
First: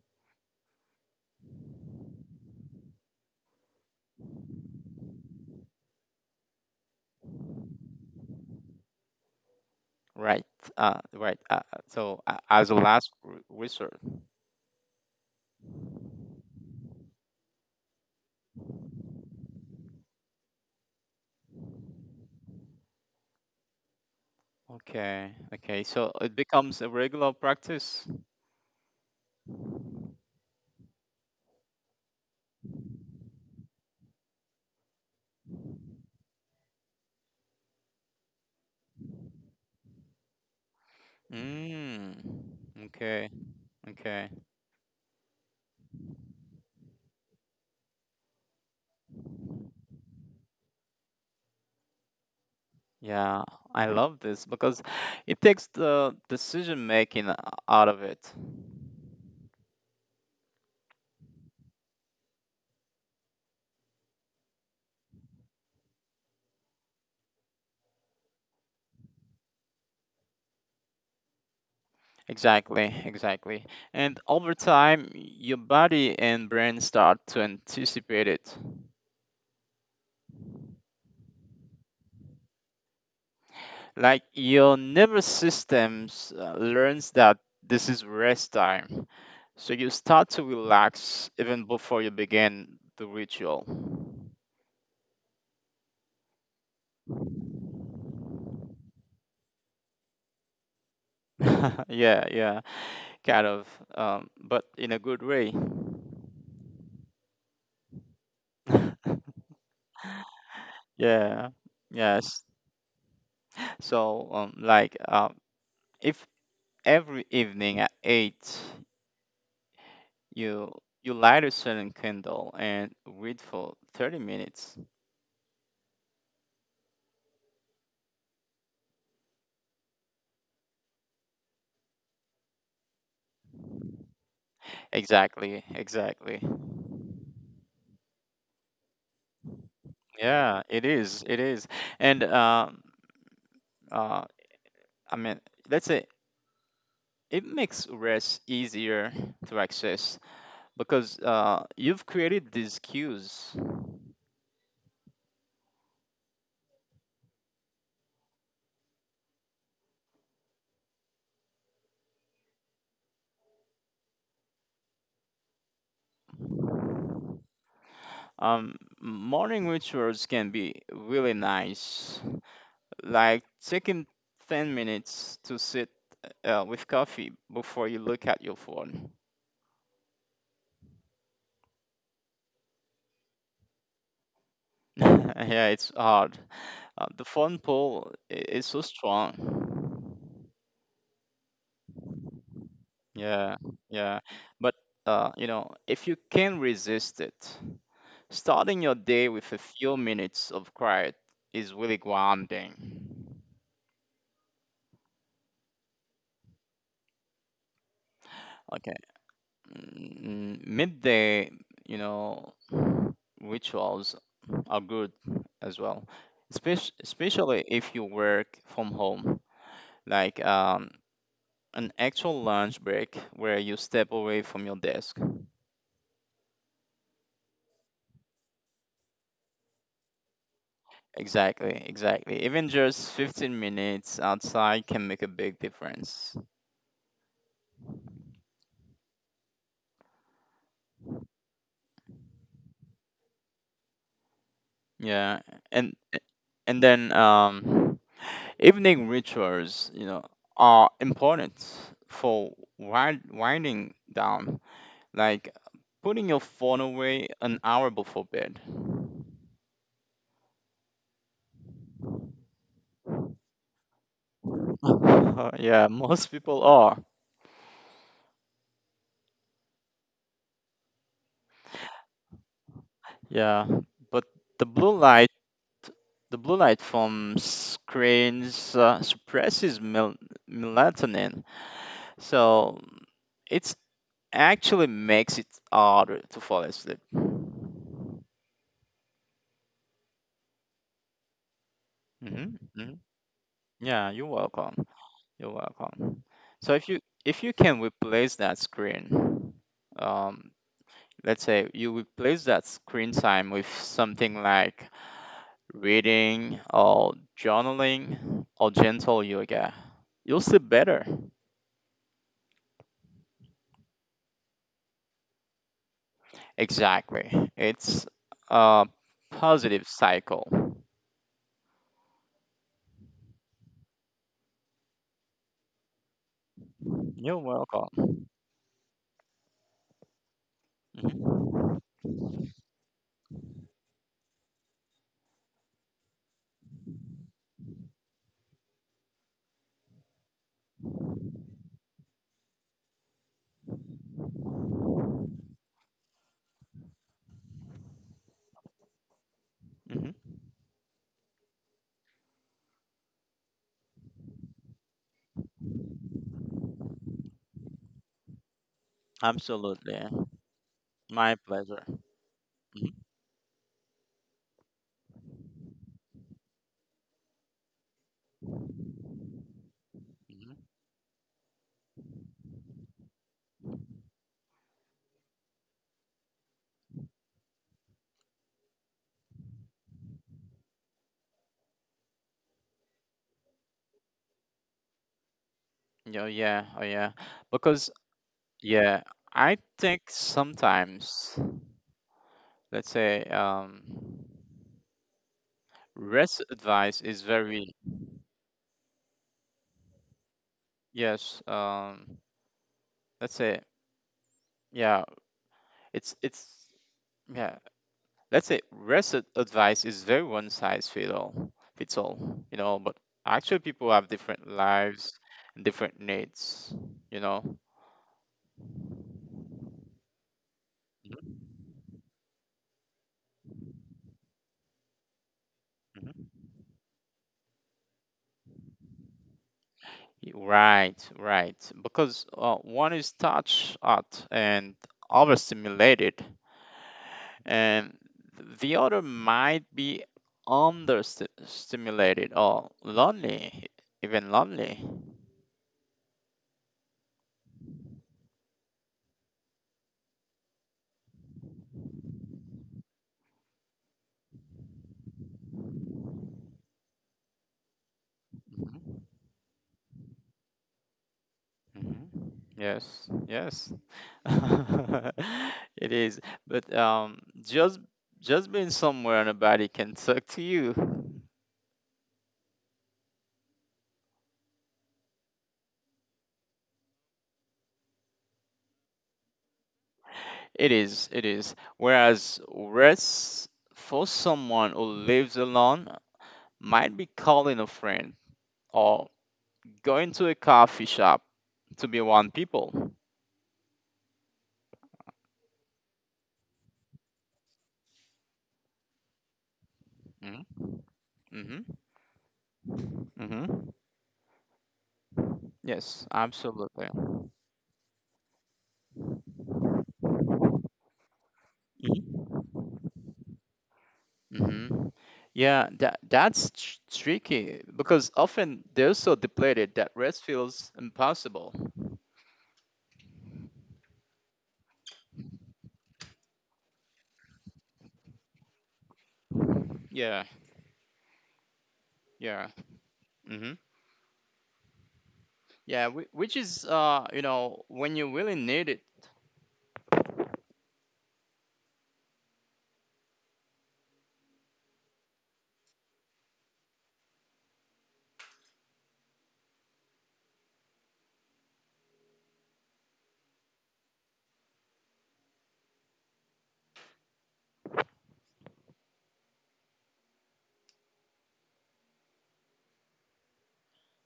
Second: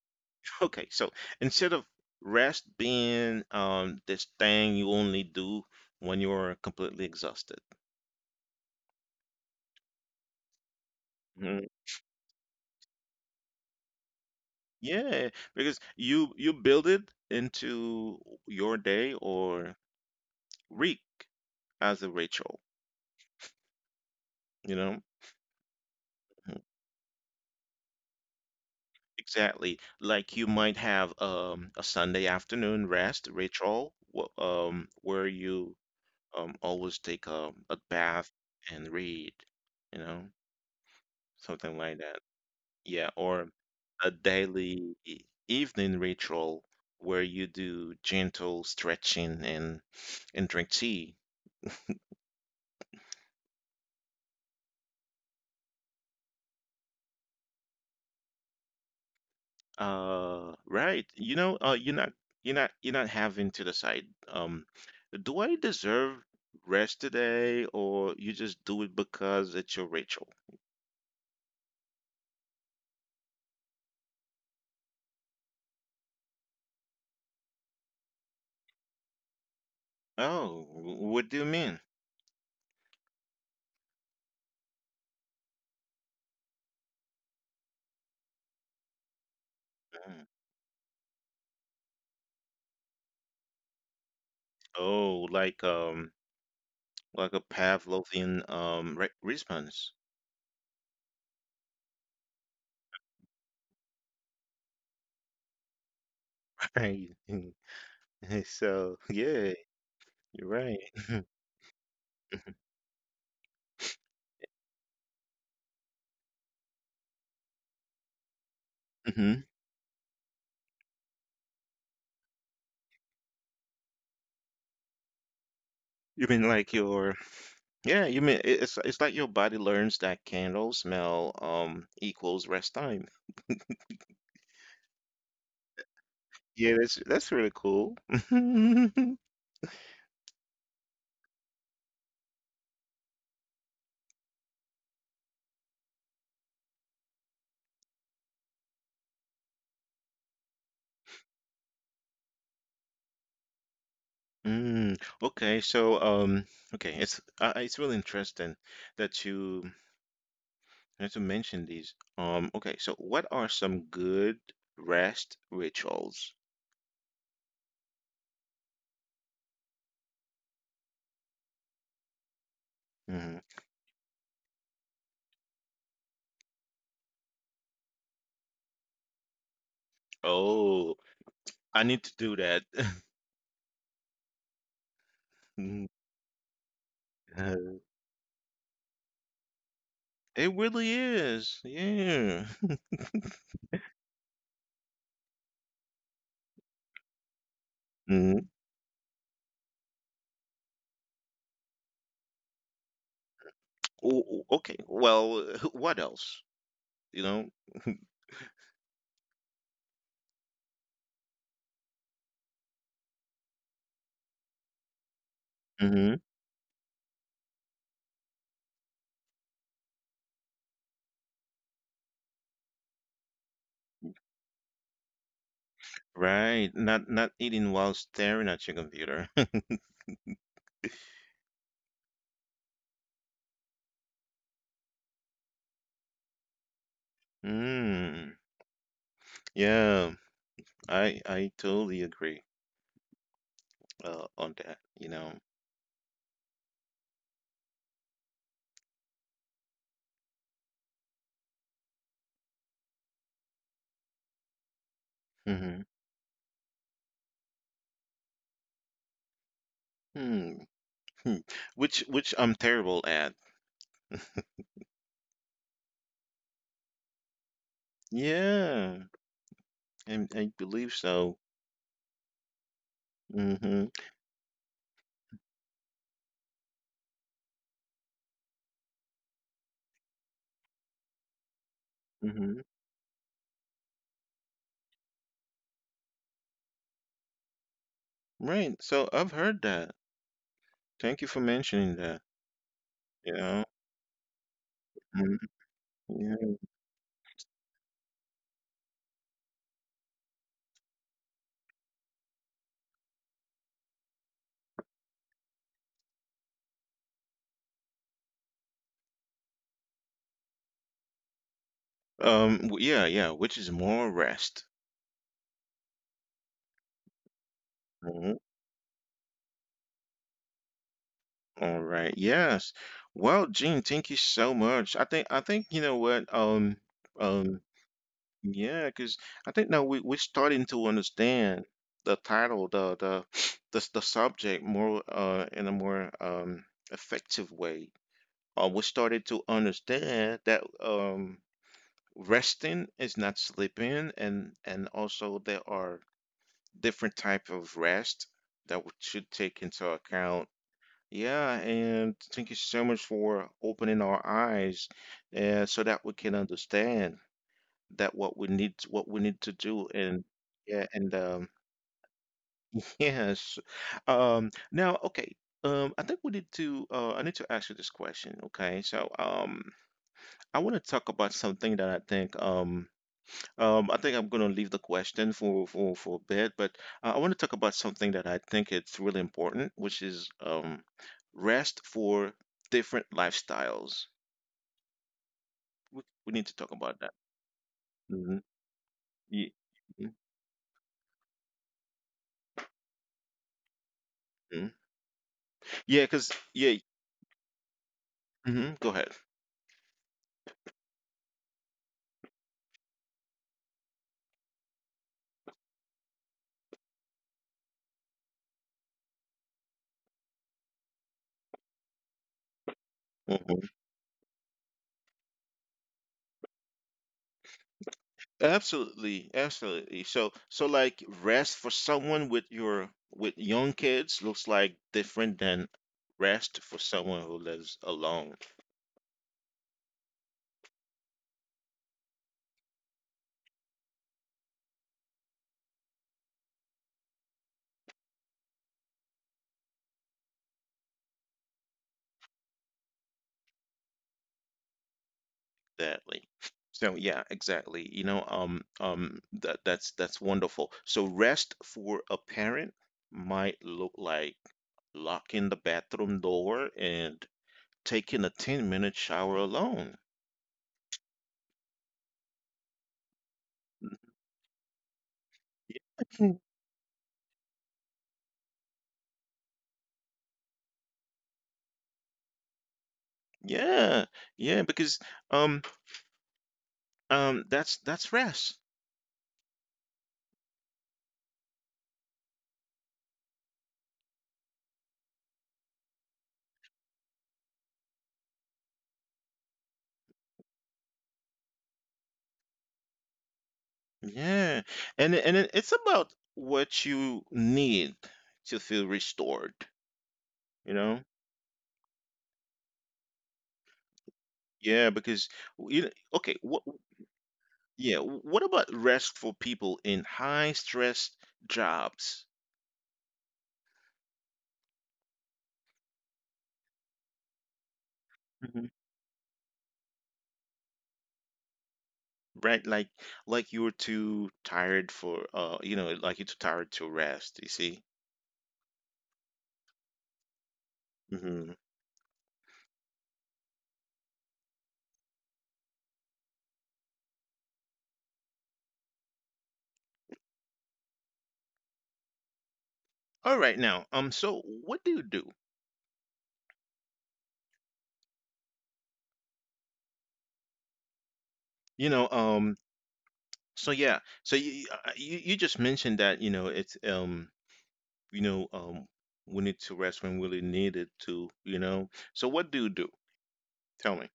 okay, so instead of rest being this thing you only do when you're completely exhausted. Right. Right. Uh, Mhm. so uh, as a last resort. Yeah, because you build it into your day or week as a ritual, you know? Okay, okay. So it Mhm. becomes a regular practice. Exactly. Like you might have a Sunday afternoon rest ritual where you always take a bath and read, you know, something like Mm. that. Yeah, Okay, or a okay. daily evening ritual where you do gentle stretching and drink tea. Yeah, I love this because it takes the decision making out of it. Right. You know, you're not having to decide. Um, do I deserve rest today, or you just do it because it's your ritual? Exactly, exactly. And over time, your body and brain start to anticipate it. Oh, what do you mean? Like your nervous systems learns that this is rest time. So you Mm. start to relax even before you begin the ritual. Oh, like a Pavlovian re response. Yeah, yeah, kind of, but in a good way. Right. So, yeah, you're right. Yeah, yes. So, like, if every evening at eight Hmm. you you light a certain candle and read for 30 minutes. You mean like your Yeah, you mean it's like your body learns that candle smell equals rest time. Exactly, exactly. Yeah, that's really cool. Yeah, it is, it is. And uh, I mean, let's say it makes rest easier to access because you've created these cues. Mm, okay, so okay, it's really interesting that you mentioned these. Okay, so what are some good rest rituals? Um, Morning rituals can be really nice, like Hmm. taking 10 minutes to sit with coffee before you look at your phone. Oh, I need to do that. Yeah, Mm, it's hard. The phone uh, pull is so strong. it really is. Yeah. Yeah, yeah. But if you can resist it, Mm. starting your day with a few minutes of quiet is really grounding. Oh, oh, okay. Well, what else? You know? Okay. Midday, you know, rituals are good as well. Hmm. Especially if you work from home, like an actual lunch break where you step away from your desk. Right. Not not eating while staring at your computer. Exactly, exactly. Even just 15 minutes outside can make a big difference. Mm. Yeah, I totally agree on that, you Yeah, know. and and then evening rituals, are important for winding down, like Hmm. putting your phone away an hour before bed. Hmm. Hmm. Which I'm terrible at. Yeah, most people are. Yeah, I believe so. Yeah, Mm-hmm. but the blue light, the blue light from screens suppresses melatonin, Mm-hmm. so it actually makes it harder to fall asleep. Right. So, I've heard that. Thank you for mentioning that. Hmm. Hmm. You know. Yeah, you're welcome. Mhm. You're welcome. Yeah. So if you can replace that screen, um, let's say you replace that screen time with something like reading or journaling or gentle yoga, you'll sleep better. Yeah. Yeah. Which is more rest. Exactly. It's Mm-hmm. a positive cycle. All right. Yes. Well, Gene, thank you so much. I think you know what. You're Um. welcome. Yeah, because I think now we're starting to Hmm. understand the title, the the the subject more in a more effective way. We started to understand that resting is not sleeping, and also there are different type of rest that we should take into Hmm. account, yeah, and thank you so much for opening our eyes, so that we can understand that what we need to do, Absolutely. and yeah, and My pleasure. Hmm. yes. Now, okay. I think we need to. I need to ask you this question. Okay, so Hmm. I want to talk about something that I think I'm going to leave the question for a bit, but I want to talk about something that I think it's really important, which is rest for different lifestyles. We, Oh, we need to yeah. talk Oh, about yeah. that. Because, Hmm. yeah, Yeah. I think sometimes, let's say, Hmm. Yeah, because rest yeah. advice is very, Hmm. Go ahead. yes, let's say, yeah, it's yeah. Let's say rest advice is very one size fit all, fits all, you know. But actually, Hmm. people have different lives and different needs, you know. Absolutely, absolutely. So, like Mhm. rest for someone with your with young kids looks like different than Mhm. rest for someone who lives alone. Right, right. Because one is touch art and overstimulated, and the other might be understimulated or lonely, even lonely. Exactly. So, yeah, exactly. You know, that's wonderful. So, rest for a parent might look like locking the bathroom door and taking a 10-minute shower alone. Mhm. Yes, yes, it is. Mm. But just being somewhere and a body can talk to you. Yeah, yeah, because um that's rest. It is, it is. Whereas rest for someone who lives alone might be calling a friend or going to a coffee shop to be one people. Yeah. It's about what you need to feel restored, Mm-hmm. you know? Mm-hmm. Mm-hmm. Yeah, because you know, Yes, okay, what, absolutely. yeah, what about rest for people in high stress jobs? Hmm. Yeah, that's tricky because often Mhm. they're so depleted that rest feels impossible. Right? Like you're too tired for you know, like you're too tired to rest, you see? Yeah, Hmm. yeah. Hmm. Yeah. Which is, when you really need it. All right, now. Um, so what do? You know, so yeah. So, you you just mentioned that, you know, it's you know, we need to rest when we really need it to, you know. So, what do you do? Tell me.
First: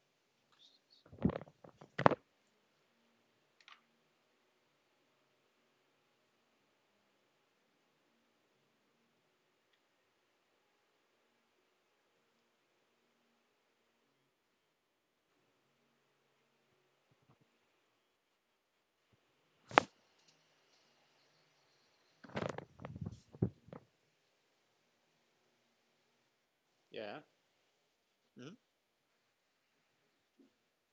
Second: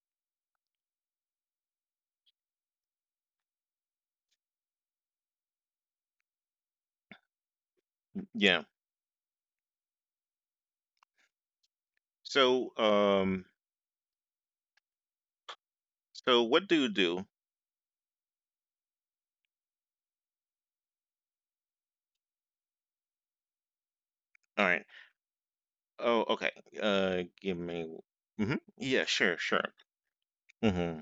Yeah. So, so what do you do? All right. Oh, okay. Yeah. Give me. Mm-hmm. Hmm. Yeah, sure, sure. Mm-hmm.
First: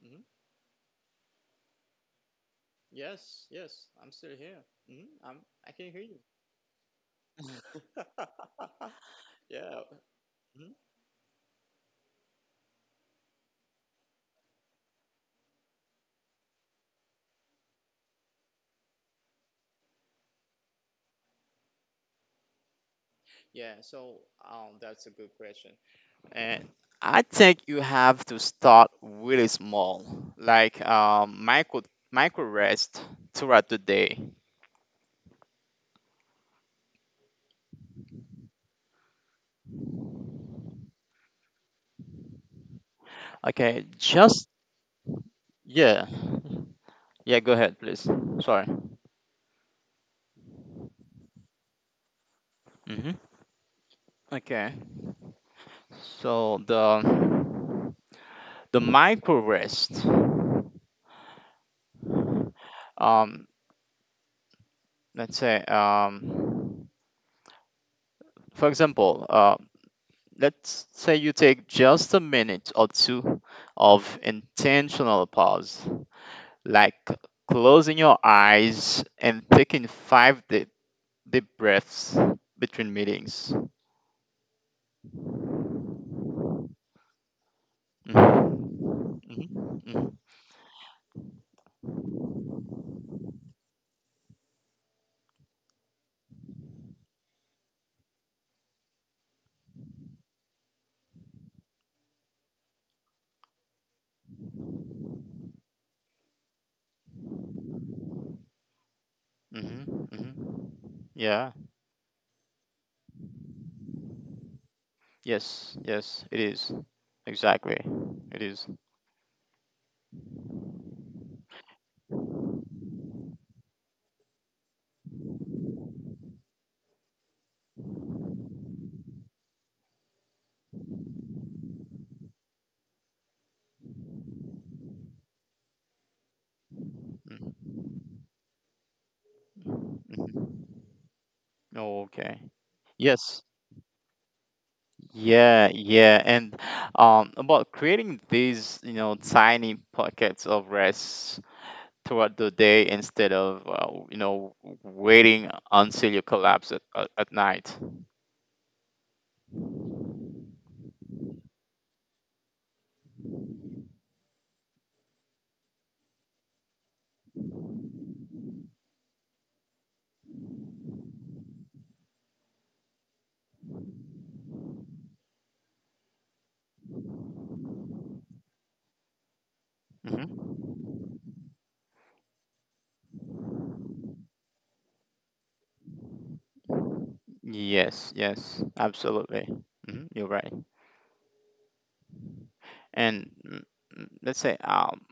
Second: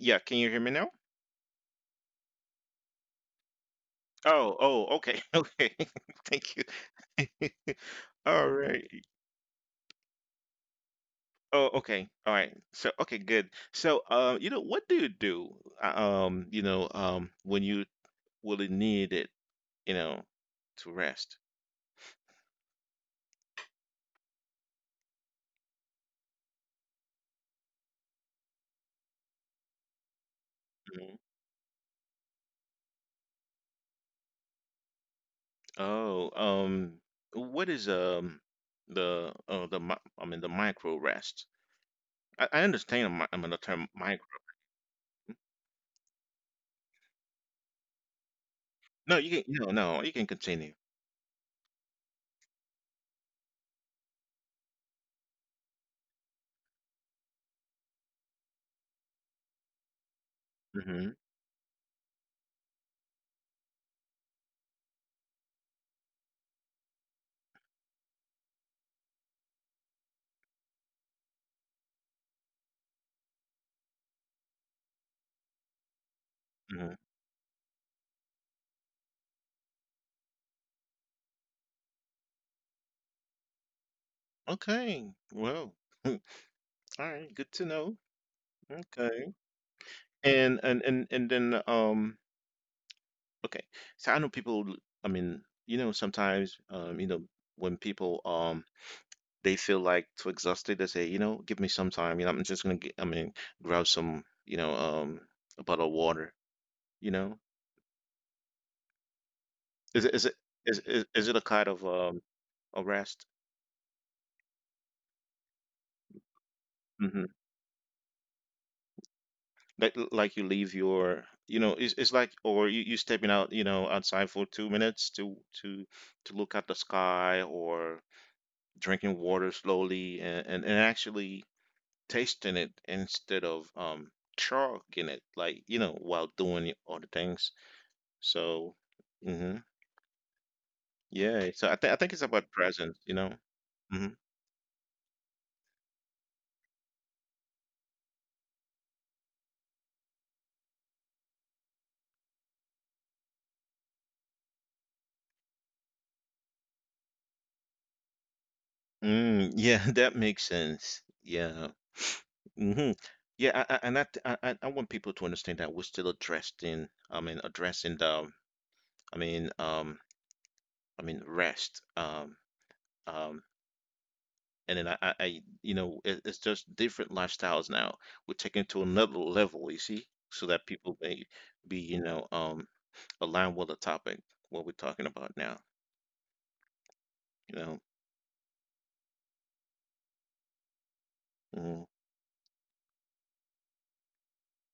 Yeah, Hmm. can you hear me now? Yes, yes, I'm still Oh, here. oh, Hmm. okay, I'm. I okay. can hear you. Thank you. All right. Yeah. Mhm. Oh, okay. All right. So, okay, good. So, you know, what do, you know, when you really need it, you know, to rest? Yeah. So, that's a good question. And I think you have to start really small, like Mhm. Micro rest throughout the day. Oh, what is the I mean the micro rest? I understand I mean the Okay, term. just yeah, yeah. Go ahead, please. Sorry. No, you can, no, no, you can continue. Hmm. Okay. So the micro rest. Mhm, Um, let's say for example, let's say you take just a minute or two of intentional pause, mhm. like closing your eyes and taking five deep, deep breaths between meetings. Okay, well, all right, good to know. Mhm, Okay. mhm, mhm, And then okay. So I know people, I mean, sometimes, when people they feel like too exhausted, they say, give me some time, I'm just gonna get, I mean, grab some, a bottle of water, you know. mhm, Is it is it mhm. is it a Yeah. kind of a rest? Yes. Yes. It is Mm-hmm. exactly. It is. Like you leave your, it's like, or you stepping out, outside for 2 minutes to to look at the sky, or drinking water slowly, and actually tasting it instead of chugging it, like while doing other things, Mhm, so hmm mhm. yeah. So I think it's Okay. about presence. Yes. hmm Yeah. Yeah. And about creating these, tiny pockets of rest throughout the day, instead of waiting until you collapse at night. mm, yeah, that makes sense. Yeah. hmm Yeah, I, and I, I want people to understand that we're still addressing, I mean, addressing I mean, um, I mean, rest, um, and then I it's just different lifestyles now. We're taking to another level, you see, Mm-hmm. so that people may be, aligned with the topic what we're talking about now, you Yes, know. yes, absolutely. Hmm. You're right. Mm. And let's say,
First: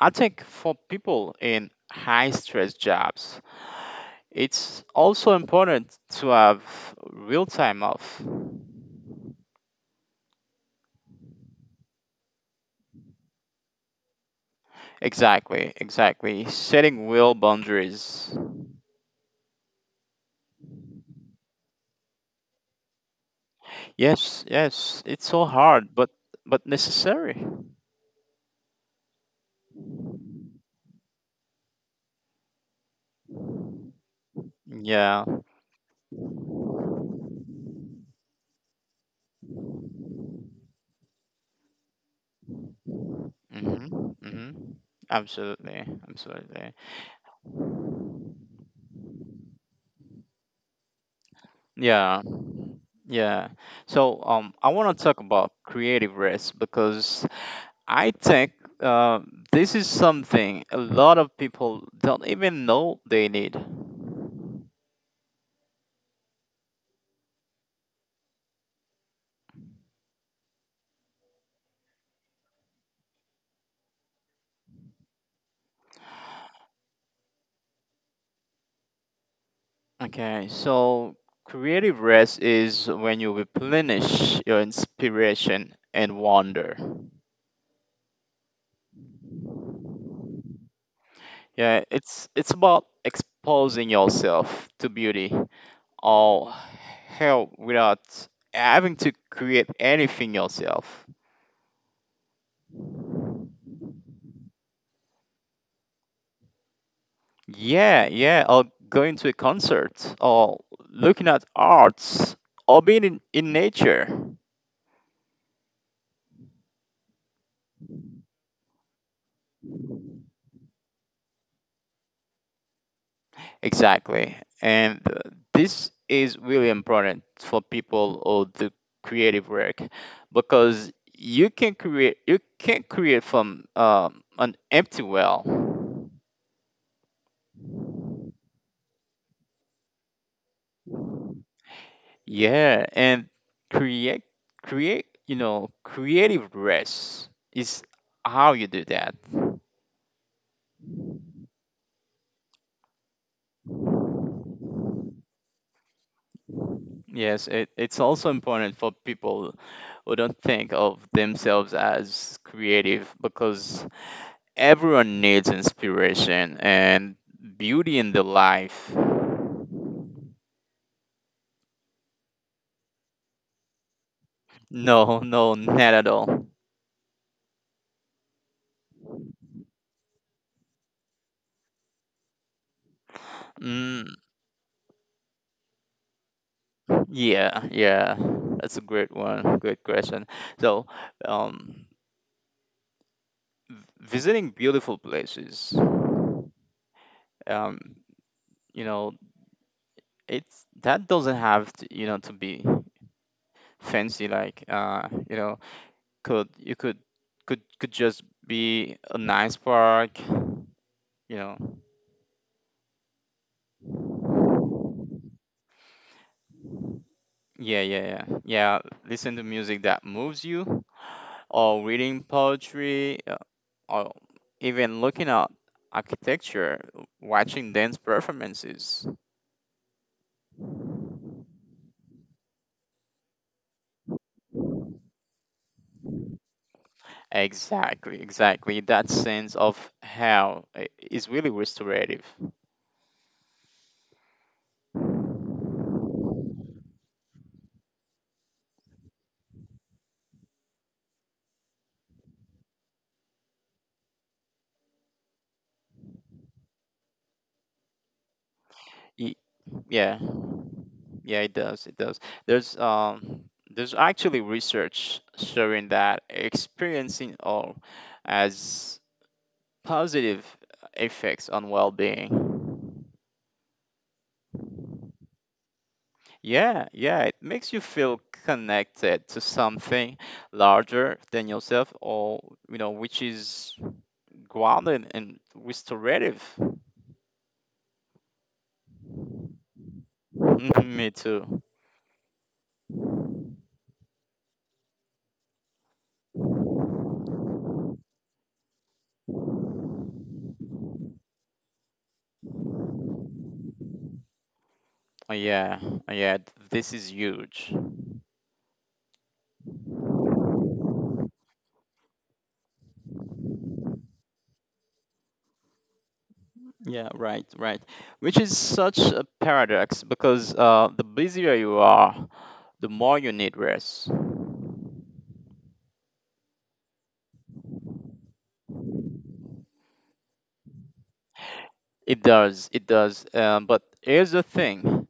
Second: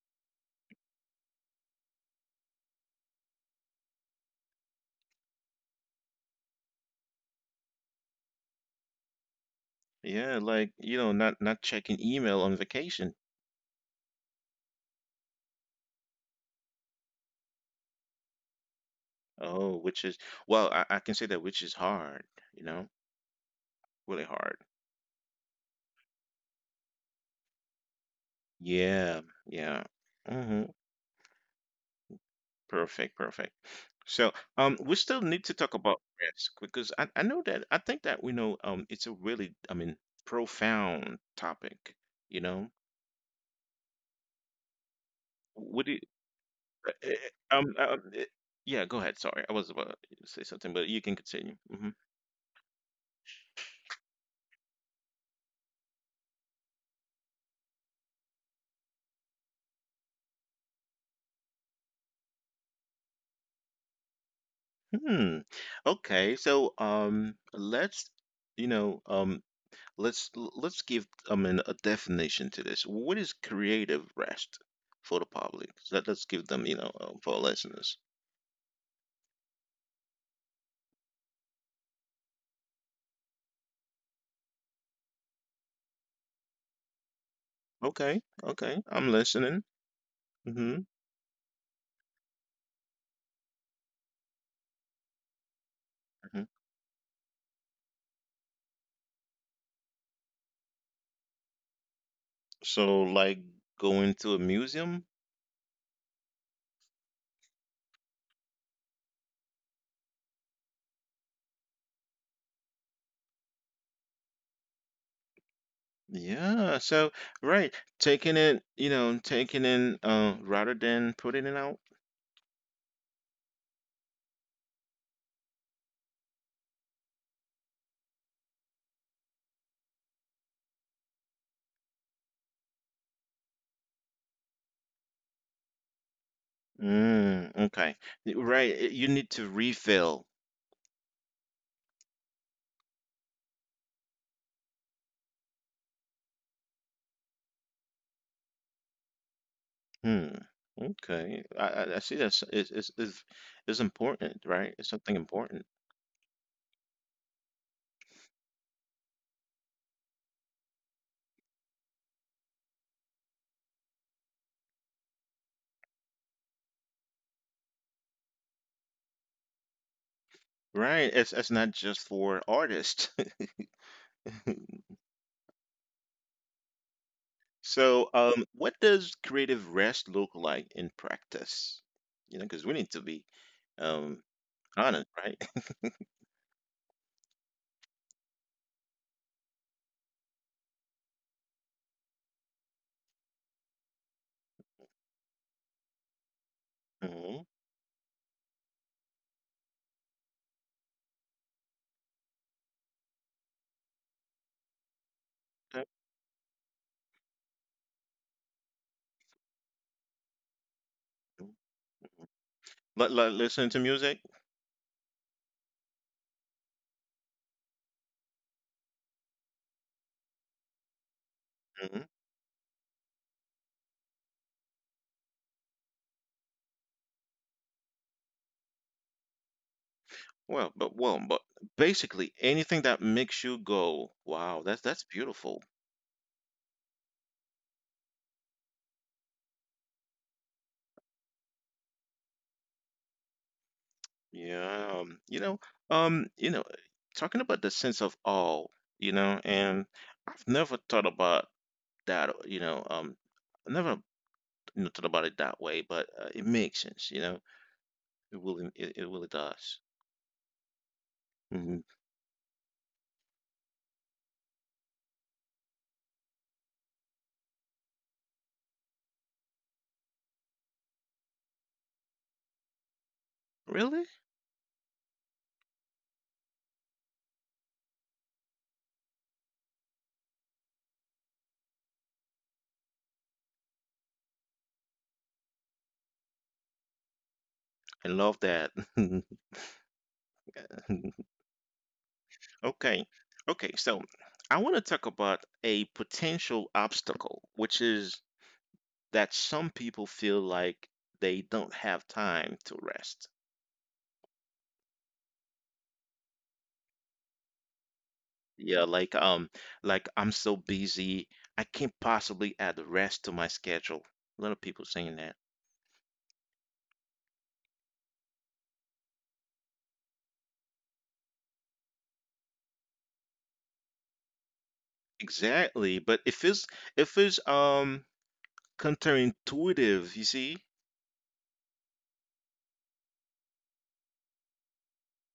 I think for people in high stress jobs, it's also important to have real time off. Yeah, like, not checking email on vacation. Exactly, exactly. Setting real boundaries. Oh, which is, well, I can say that which is hard, you know, really hard. Yes, yes, it's so hard, but necessary. Yeah, yeah. hmm Perfect, perfect. So, we still need Yeah. to talk about risk because I know that I think that we know it's a really, I mean, profound topic, you know. Mm-hmm. Mm-hmm. Would it Absolutely, uh, absolutely. uh, eh, eh, um uh, uh, yeah, go ahead. Sorry, I was about to say something, but you can continue. Yeah, yeah. So I want to talk about creative rest because I think uh, this is something a lot of people don't even know they need. Hmm. Okay, so let's you know Let's let's give, I mean, a definition to this. What is creative rest for the public? Let's give them, for our listeners. Okay. So creative rest is when you replenish your inspiration and wonder. Okay, okay, I'm listening. hmm Yeah, it's about exposing yourself to beauty hmm or help without having to create anything yourself. So, like going to a museum? Yeah, yeah, or going to a concert, or looking at arts, or being in nature. Yeah. So, right, taking in, rather than putting it out. Exactly. And this is really important for people who do creative work, because you can create from an empty well. Mm, okay. Right, you need to refill. Yeah, and create create you know creative rest is how you do that. Hmm. Okay. I see that's it's important, right? It's something important. Yes, it's also important for people who don't think of themselves as creative, because everyone needs inspiration and beauty in their life. Right, it's not just for artists. No, no, not at all. So, what does creative rest look like in practice? Because we need to be um Mm, honest, right? yeah, yeah. That's a great one. Good question. So, um, visiting beautiful places, Mhm. um, you know, it's that doesn't have to, to be fancy, like Okay. Could you could just be a nice park, you know Like, listen to music. yeah, yeah, yeah, yeah. Listen to music that moves you, or hmm reading poetry, or even looking at architecture, watching dance performances. well, but basically anything that makes you go, wow, that's beautiful. Exactly, exactly. That sense of how, is really restorative. Yeah, um, you know, talking about the sense of awe, and I've never thought about that, never nothing about it that way, but it makes sense. It really Y- does. yeah. Yeah, it hmm does. It does. There's um there's actually research showing that experiencing awe has positive effects on well-being. Really. Yeah, yeah, it makes you feel connected to something larger than yourself, or which is grounded and restorative. I love that. Mhm. Me too. Okay, okay. So I want to talk about a potential obstacle, which is that some people feel like they don't have time to rest. Oh, yeah, oh, yeah, this is huge. Yeah, like I'm so busy, I can't possibly add rest to my schedule. A lot of people saying that. Yeah, right, right. Which is such a paradox, because the busier you are, the more you need rest. Exactly, but it feels counterintuitive. You see It does, it does. But here's the thing,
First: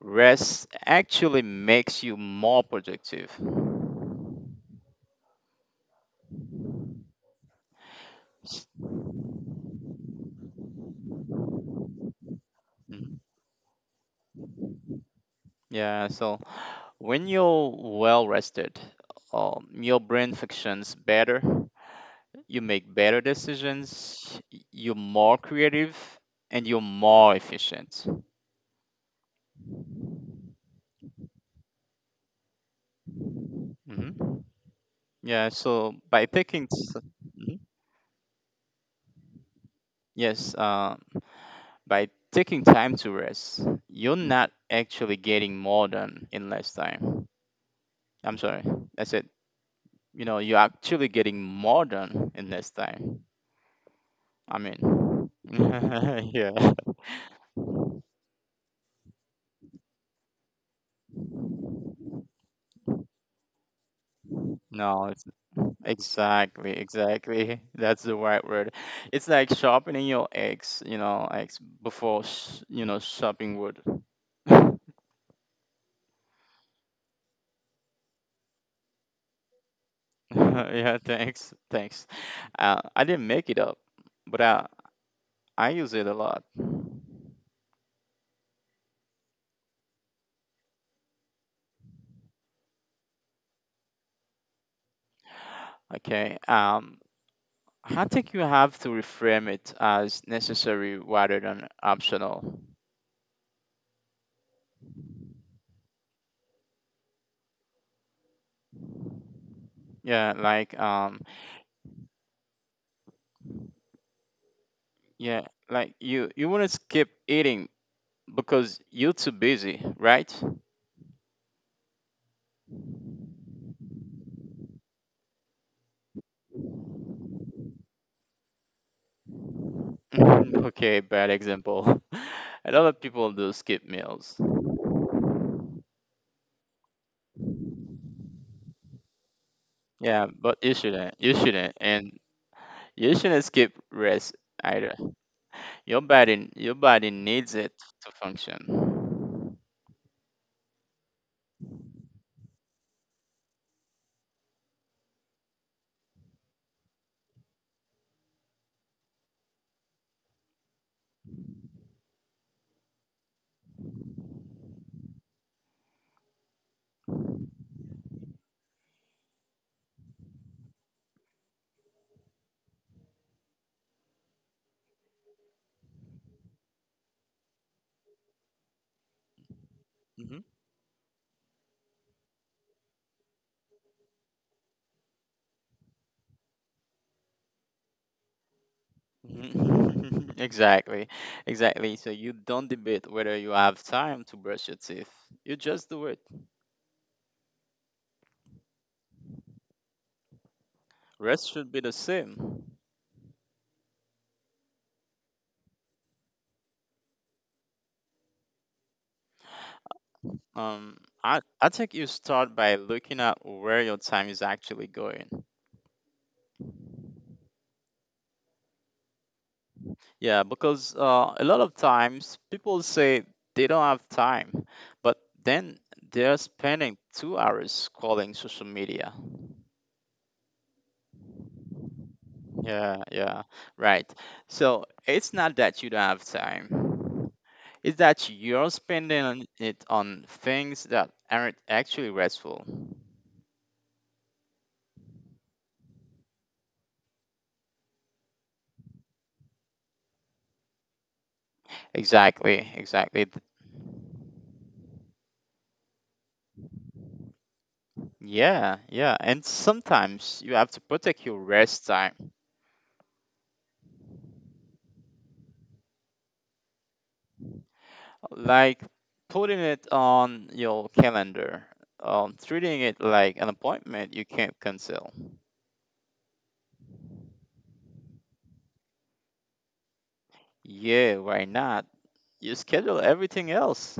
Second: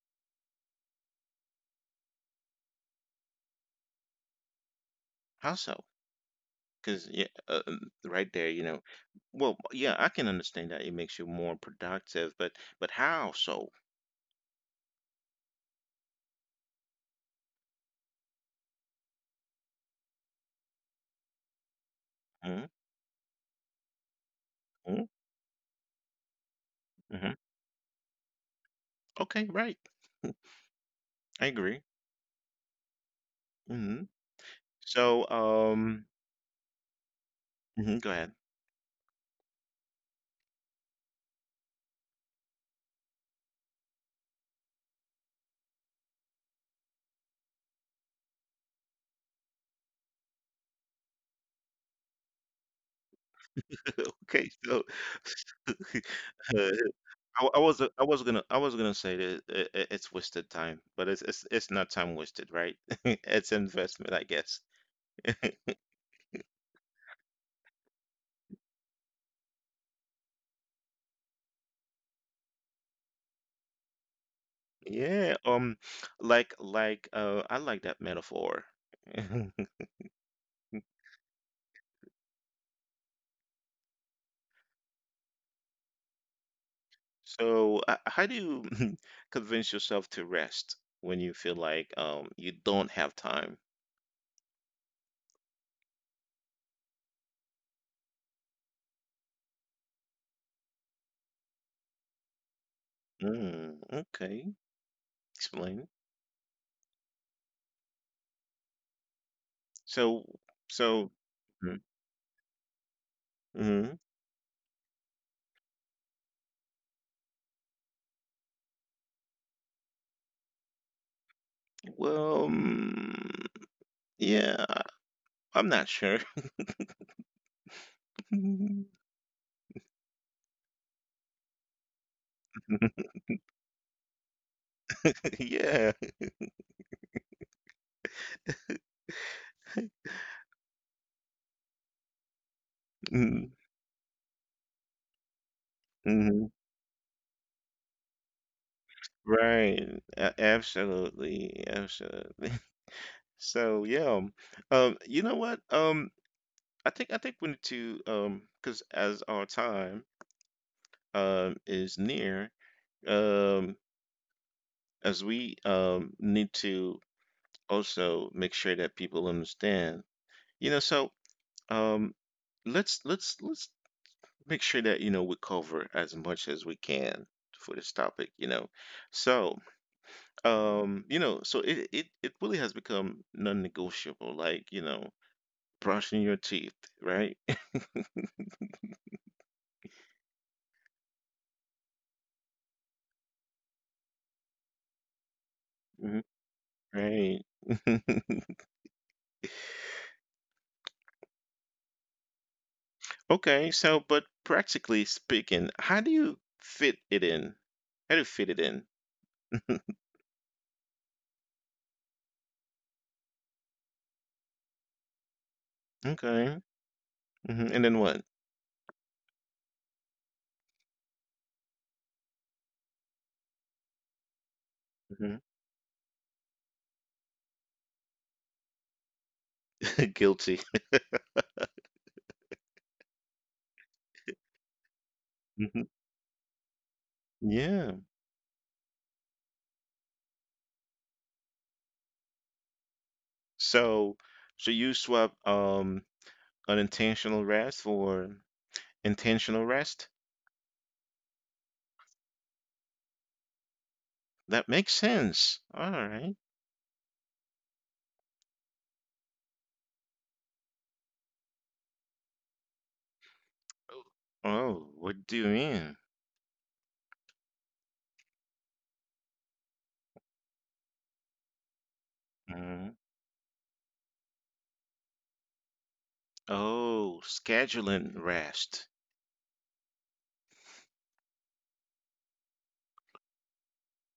rest actually makes you more productive. how so? Because yeah, right there, S- you know. Well, yeah, I can understand that it makes you more productive, but mhm. how so? Yeah, so when you're well rested, your brain functions better, you Mm, make better decisions, you're mm, more creative, and you're more Mm-hmm. Efficient. Okay, right. I agree. hmm Hmm. So, Yeah, so by Mhm. mhm, go ahead. Yes, by taking time to rest, you're not actually getting more done in less time. I'm sorry, that's it. You know, you're actually getting more done in less time. Okay, I so mean, yeah, uh, I was gonna say that it's wasted time, but it's not time wasted, right? It's investment, I guess. no, it's exactly, exactly. That's the right word. It's like sharpening your axe, before chopping wood. Yeah, I like that metaphor. Yeah, thanks, thanks. I didn't make it up, but I use it a lot. So, how do you convince yourself to rest when you feel like you don't have time? Okay. I think you have to reframe it as necessary rather than optional. Mm, okay, explain. Yeah, So, like so, um, Mhm. Mhm. yeah, like you want to skip eating because you're too busy, right? Well, mm, yeah, I'm not sure. Okay, bad example. A lot of people do skip meals. Yeah. Yeah, but you shouldn't. You shouldn't, and you shouldn't Mm, skip rest either. Your body, mhm. your body needs it to function. Right. Absolutely. Absolutely. So yeah, you know what? I think we need to, because as our time is near, um, as we need to also make sure that people understand. So um, let's make sure that we cover as much as we can for this topic. So Mhm. It really has become non-negotiable, like, brushing your teeth, right? Mhm. Exactly, exactly. So you don't debate whether you have time to brush your teeth. You just do it. Mhm. Right. Rest should be the same. Okay, so but practically speaking, how do you fit it in? How do you fit it in? Um, I think you start by looking at where your time is actually going. Okay. And then what? Yeah, because a lot of times people say they don't have time, but hmm then they're spending 2 hours scrolling social media. Guilty. Yeah, yeah, right. So it's not hmm that you don't have time. Yeah. It's that you're spending on it on things that aren't actually restful. So, so, you swap unintentional rest for intentional rest? Exactly, exactly. That makes sense. All right. Yeah, yeah. And sometimes you have to protect your rest time, Oh, what do you mean? like putting it on your calendar, treating hmm it like an appointment you can't cancel. Oh, scheduling rest. Yeah, why not? You schedule everything else.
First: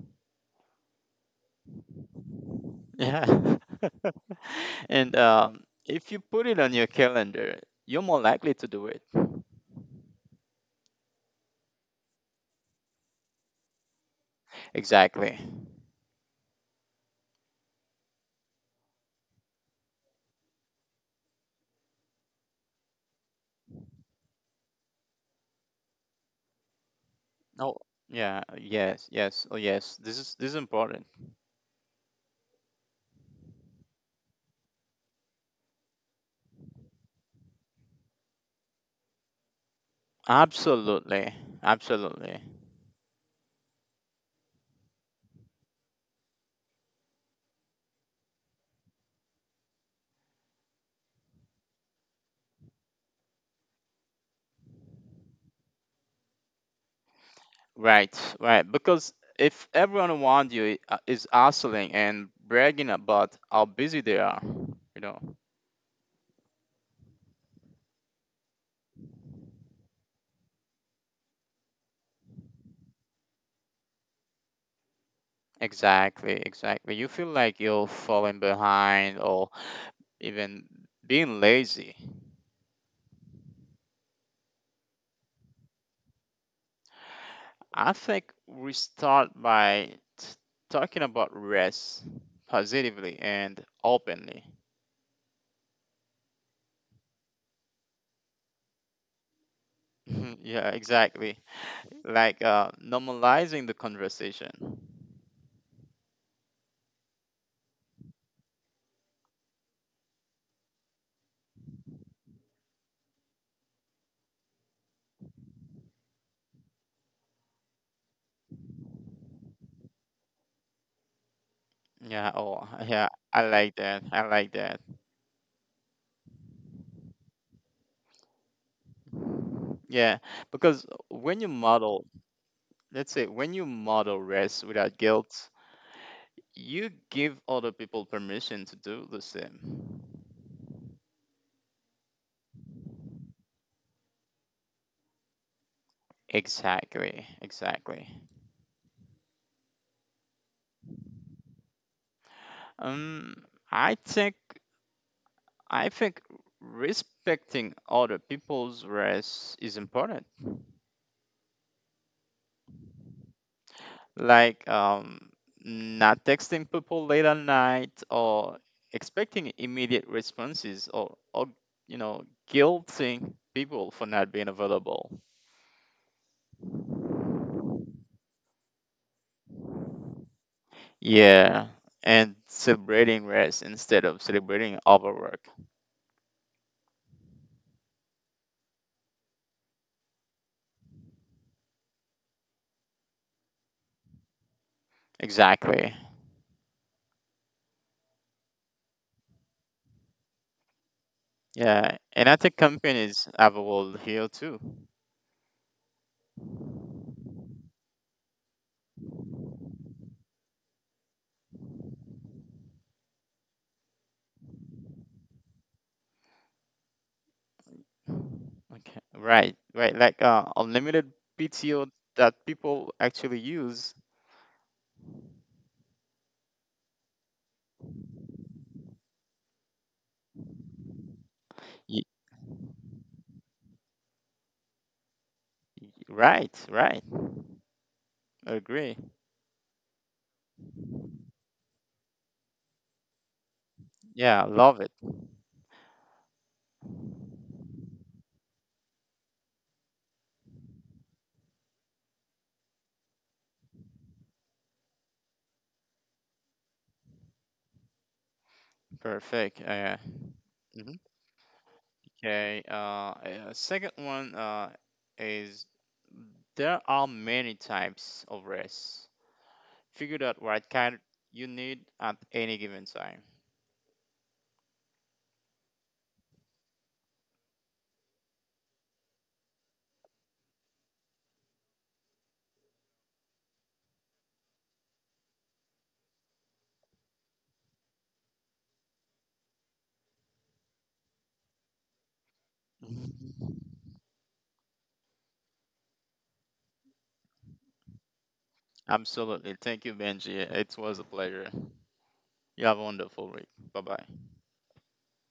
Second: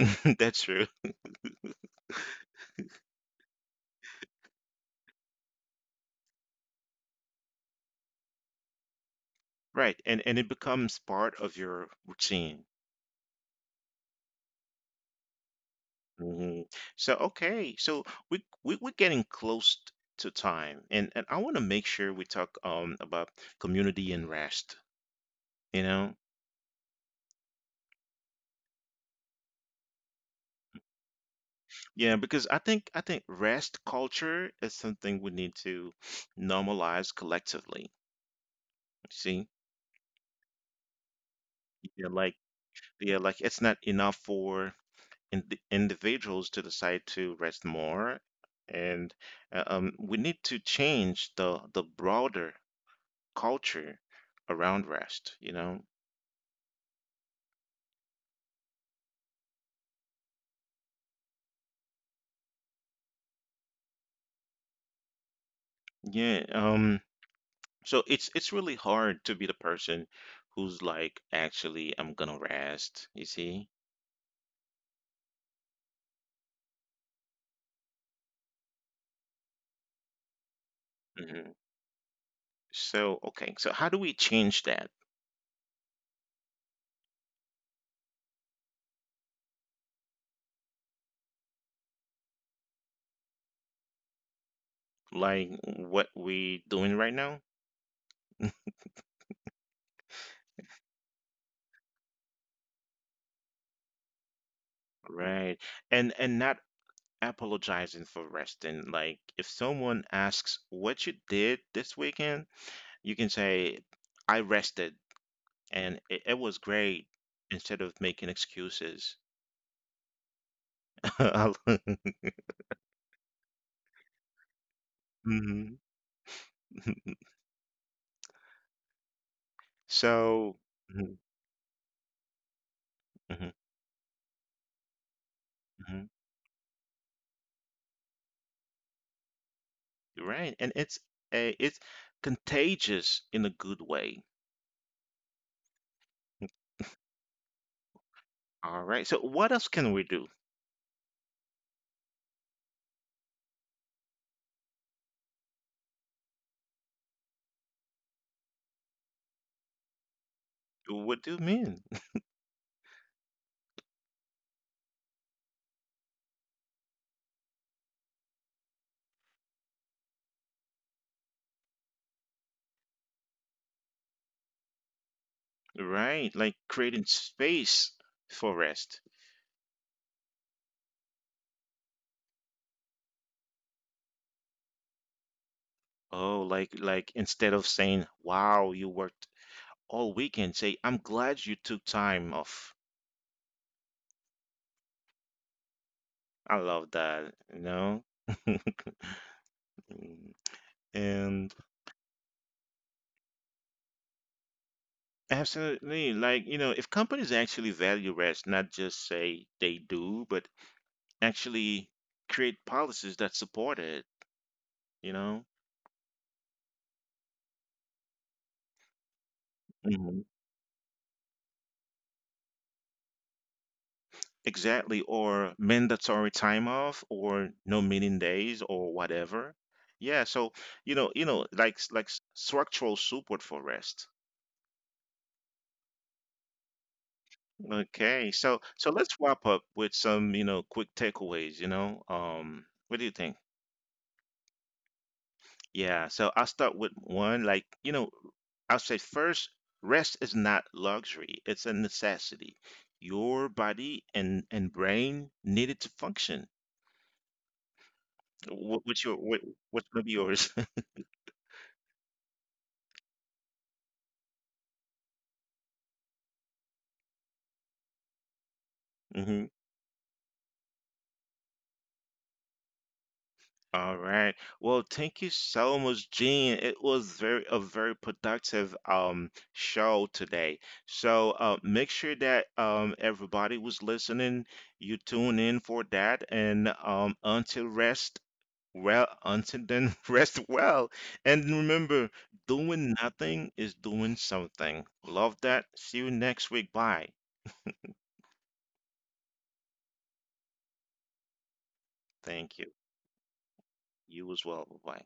That's true. Yeah. And if you put it on your calendar, you're more likely to do it. Right, and it becomes part of your routine. Exactly. hmm So okay, so we're getting close to time, and I want to make sure we talk about community and rest. You know, Oh, yeah. Yes. Yes. Oh, yes. This is important. yeah, because I think rest culture is something we need to normalize collectively. See, Absolutely. yeah, Absolutely. like yeah, like it's not enough for in individuals to decide to rest more, and we need to change the broader culture around rest, you know? Right. Right. Because if everyone around you is hustling and bragging about how busy they are, you know. Yeah. So it's really hard to be the person who's like, actually I'm gonna rest, you see? Exactly. Exactly. You feel like you're falling behind, or even being hmm lazy. So okay, so how do we change that? I think we start by t- talking about rest positively and openly. Like what we doing right now? Yeah, exactly. Like normalizing the conversation. Right. And not apologizing for resting. Like if someone asks what you did this weekend, you can say, I rested and it was great, instead of making excuses. Yeah, oh, yeah, I like that. I like that. Mhm. Yeah, So because Mhm, when you model, let's say when you mhm, model rest without guilt, mhm. you give other people permission to do the same. You're right, and it's contagious in a good way. Exactly, exactly. All right. So what else can we do? Um, I think. I think respecting other people's rest is important. What do you mean? Like not texting people late at night, or expecting immediate responses, or you know guilting people for not being available. Right, like creating space for rest. Yeah, and celebrating rest instead of celebrating overwork. Oh, like instead of saying, "Wow, you worked all weekend," say, "I'm glad you took time off." Exactly. I love that, you know? And Yeah, and I think companies have a role here too. absolutely. Like, if companies actually value rest, not just say they do, but actually create policies that support it, you know? Okay. Right, right. Like Mhm. unlimited PTO that people actually use. Exactly. Or mandatory time off or no meeting days or whatever. Yeah, so like Y- like structural support for rest. Right, right. Okay, so Agree. so let's wrap up with some, quick takeaways. What do you think? Yeah, love it. Yeah, so I'll start with one. Like, I'll say first, rest is not luxury, it's a necessity. Your body and brain need it to function. What, what's your what, Perfect. What's gonna be yours? Mhm. Okay. Second one is, there are many types of rest. Mhm. Figure out what kind you need at any given time. All right. Well, thank you so much, Gene. It was very a very productive show today. So make sure that everybody was listening. You tune in for that. And until then, rest well. And remember, doing Mhm. nothing is doing something. Love that. See you next week. Bye. Absolutely. Thank you, Benji. It was a pleasure. You have a Thank you. wonderful week. Bye bye. You as well. Bye.